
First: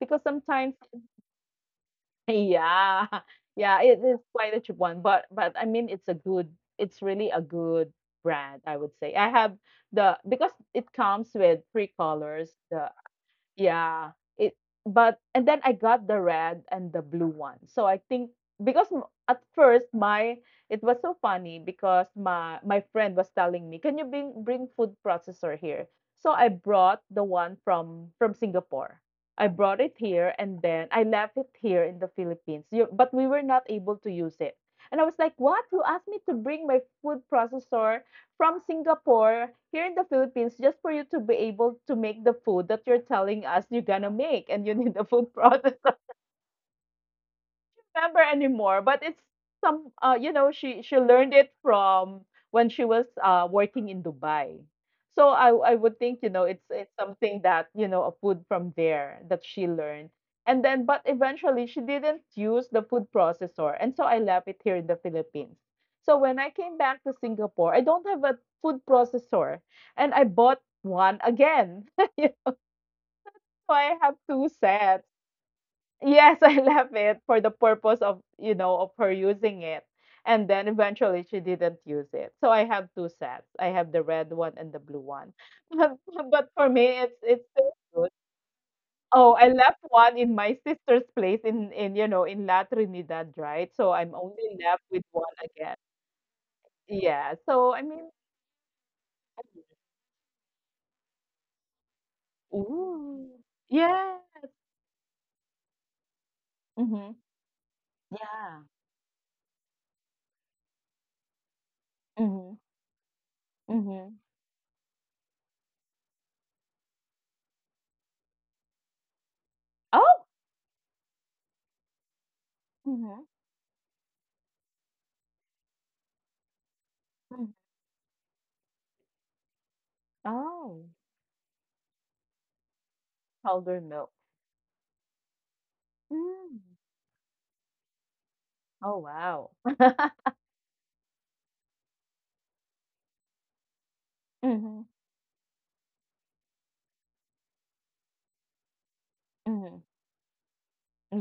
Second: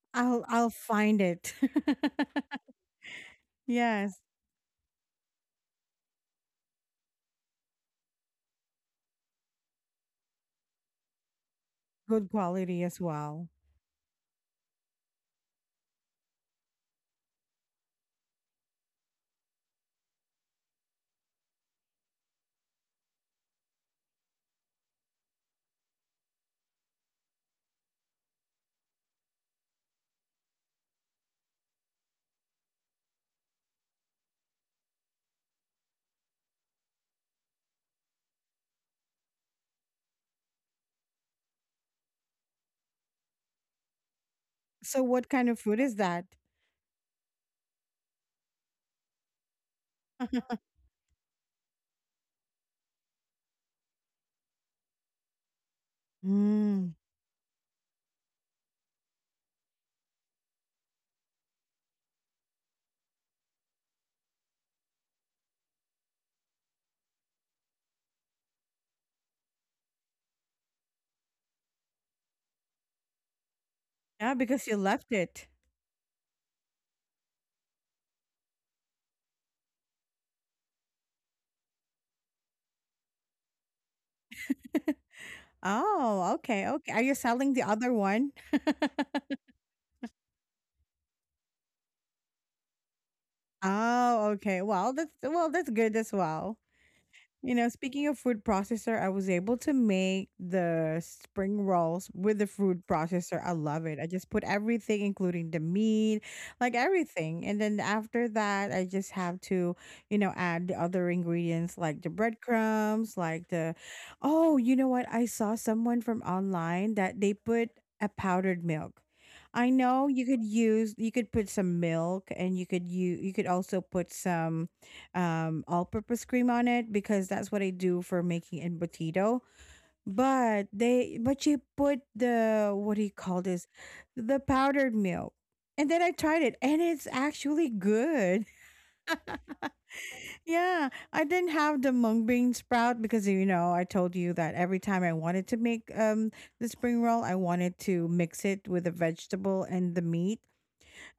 Speaker 2: because
Speaker 1: I'll
Speaker 2: sometimes.
Speaker 1: find it.
Speaker 2: Yeah, yeah, it is
Speaker 1: Yes.
Speaker 2: quite a cheap one, but I mean it's a good, it's really a good brand, I would say. I have the, because it comes with three
Speaker 1: Good
Speaker 2: colors,
Speaker 1: quality
Speaker 2: the,
Speaker 1: as well.
Speaker 2: yeah, it, but and then I got the red and the blue one. So I think, because m- at first my, it was so funny because my friend was telling me, "Can you bring food processor here?" So I brought the one from Singapore. I brought it here and then I left it here in the Philippines. You, but we were not able to use it. And I was like, "What? You asked me to bring my food processor from Singapore here in the Philippines just for you to be able to make the food that you're telling us you're gonna make, and you need
Speaker 1: So
Speaker 2: a
Speaker 1: what
Speaker 2: food
Speaker 1: kind of food is
Speaker 2: processor
Speaker 1: that?
Speaker 2: remember anymore, but it's some you know, she learned it from when she was working in Dubai. So I would think, you know, it's
Speaker 1: Mm.
Speaker 2: it's something that, you know, a food from there that she learned. And then, but eventually, she didn't use the food processor. And so I left it here in the Philippines. So when I came back to Singapore, I don't have a food processor, and I bought one again. So I have
Speaker 1: Yeah,
Speaker 2: two
Speaker 1: because you left
Speaker 2: sets.
Speaker 1: it.
Speaker 2: Yes, I left it for the purpose of, you know, of her using it. And then eventually she didn't use it. So I have two sets. I have the red one and the blue one. But,
Speaker 1: Oh,
Speaker 2: but
Speaker 1: okay,
Speaker 2: for me,
Speaker 1: okay. Are you
Speaker 2: it's
Speaker 1: selling the
Speaker 2: still
Speaker 1: other
Speaker 2: good.
Speaker 1: one?
Speaker 2: Oh, I left one in my sister's place in in La Trinidad, right? So I'm
Speaker 1: Oh,
Speaker 2: only
Speaker 1: okay.
Speaker 2: left
Speaker 1: Well,
Speaker 2: with
Speaker 1: that's,
Speaker 2: one
Speaker 1: well, that's
Speaker 2: again.
Speaker 1: good as well.
Speaker 2: Yeah.
Speaker 1: You know,
Speaker 2: So I
Speaker 1: speaking
Speaker 2: mean,
Speaker 1: of food processor, I was able to make the spring rolls with the food
Speaker 2: ooh,
Speaker 1: processor. I love it. I
Speaker 2: yeah.
Speaker 1: just put everything, including the meat, like
Speaker 2: Mm-hmm.
Speaker 1: everything. And then after
Speaker 2: Yeah.
Speaker 1: that, I just have to, you know, add the other ingredients like the
Speaker 2: Mm-hmm.
Speaker 1: breadcrumbs, like the,
Speaker 2: Mm-hmm.
Speaker 1: oh, you know what? I saw someone from online that they put a powdered milk. I know
Speaker 2: Oh.
Speaker 1: you could use, you could put some milk and you could, you
Speaker 2: Mm-hmm.
Speaker 1: you could also put some all-purpose cream on it because that's what I do for making embutido. But
Speaker 2: Oh.
Speaker 1: they, but she put the, what do you call this?
Speaker 2: Powder milk.
Speaker 1: The powdered milk. And then I tried it
Speaker 2: Mm.
Speaker 1: and it's actually good.
Speaker 2: Oh, wow.
Speaker 1: Yeah. I didn't have the mung bean sprout because, you know, I told you that every
Speaker 2: Mhm,
Speaker 1: time I wanted to make the spring roll, I wanted to mix it with the vegetable
Speaker 2: mhm.
Speaker 1: and the meat.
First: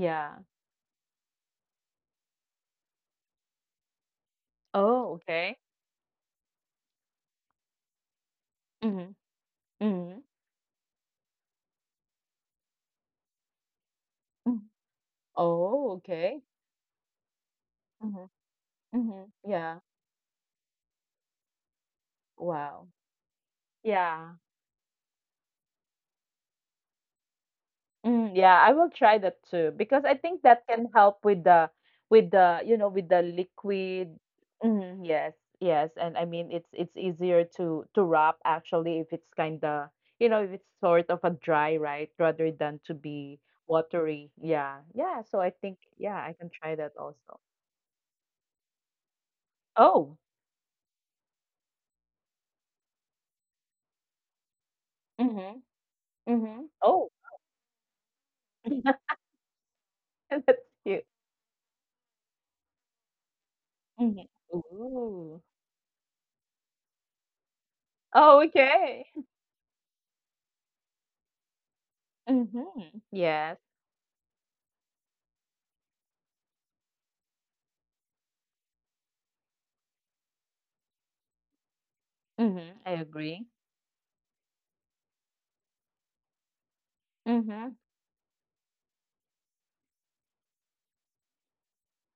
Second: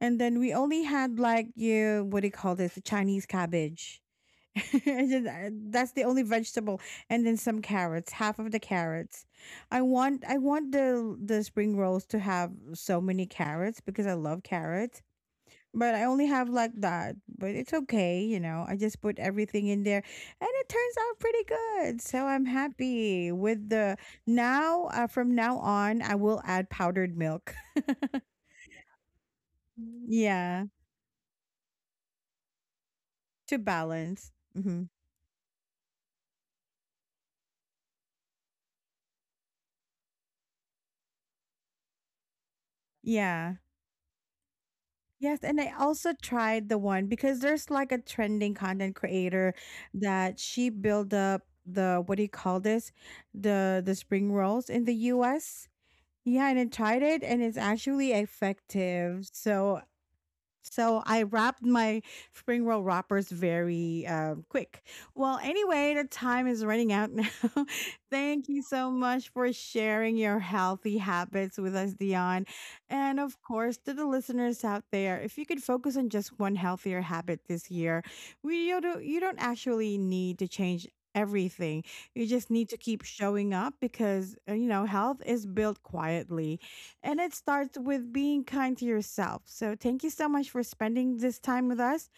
Speaker 1: And then we only had like you, what do you call this? The Chinese cabbage.
Speaker 2: Oh, okay.
Speaker 1: That's the only vegetable, and then some carrots, half of the
Speaker 2: Mhm,
Speaker 1: carrots.
Speaker 2: mhm,
Speaker 1: I want the spring rolls to have so many carrots because I love
Speaker 2: mm.
Speaker 1: carrots,
Speaker 2: Oh,
Speaker 1: but I only
Speaker 2: okay.
Speaker 1: have like that. But it's okay,
Speaker 2: Mhm,
Speaker 1: you know. I just put
Speaker 2: mhm.
Speaker 1: everything
Speaker 2: Yeah.
Speaker 1: in there, and it turns out pretty good. So I'm
Speaker 2: Wow.
Speaker 1: happy with the
Speaker 2: Yeah.
Speaker 1: now. From now on, I will add powdered milk.
Speaker 2: Mm, yeah, I will try that too because I think that
Speaker 1: Yeah,
Speaker 2: can help with the with the, you know, with the
Speaker 1: to
Speaker 2: liquid.
Speaker 1: balance. Hmm.
Speaker 2: Mm, yes, yes, and I mean it's easier to wrap actually if it's kind of, you know, if it's sort of a dry, right, rather than to be
Speaker 1: Yeah.
Speaker 2: watery. Yeah, yeah. So
Speaker 1: Yes,
Speaker 2: I
Speaker 1: and I
Speaker 2: think, yeah,
Speaker 1: also
Speaker 2: I can
Speaker 1: tried
Speaker 2: try
Speaker 1: the
Speaker 2: that
Speaker 1: one
Speaker 2: also.
Speaker 1: because there's like a trending content creator
Speaker 2: Oh,
Speaker 1: that she built up the, what do you call this? The spring rolls in the
Speaker 2: mm-hmm,
Speaker 1: US. Yeah, and
Speaker 2: mm-hmm.
Speaker 1: I tried
Speaker 2: Oh,
Speaker 1: it and it's actually effective. So
Speaker 2: that's
Speaker 1: so
Speaker 2: cute.
Speaker 1: I wrapped my spring roll wrappers very
Speaker 2: Mm-hmm.
Speaker 1: quick. Well,
Speaker 2: Ooh.
Speaker 1: anyway, the time is running out now.
Speaker 2: Oh,
Speaker 1: Thank you so
Speaker 2: okay.
Speaker 1: much for sharing your healthy habits with us, Dion.
Speaker 2: Mm-hmm.
Speaker 1: And of
Speaker 2: Yes.
Speaker 1: course, to the listeners out there, if you could focus on just one healthier habit this year, we, you don't actually need to change everything. You just need to
Speaker 2: Mm-hmm. I
Speaker 1: keep
Speaker 2: agree.
Speaker 1: showing up because you know, health is built quietly and it starts
Speaker 2: Mhm.
Speaker 1: with being kind to yourself. So thank you so much for spending this time with us.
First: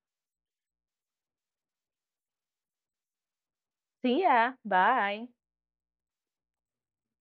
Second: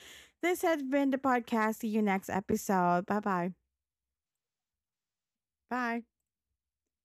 Speaker 1: This has been the podcast. See you next episode. Bye-bye.
Speaker 2: See ya. Bye.
Speaker 1: Bye.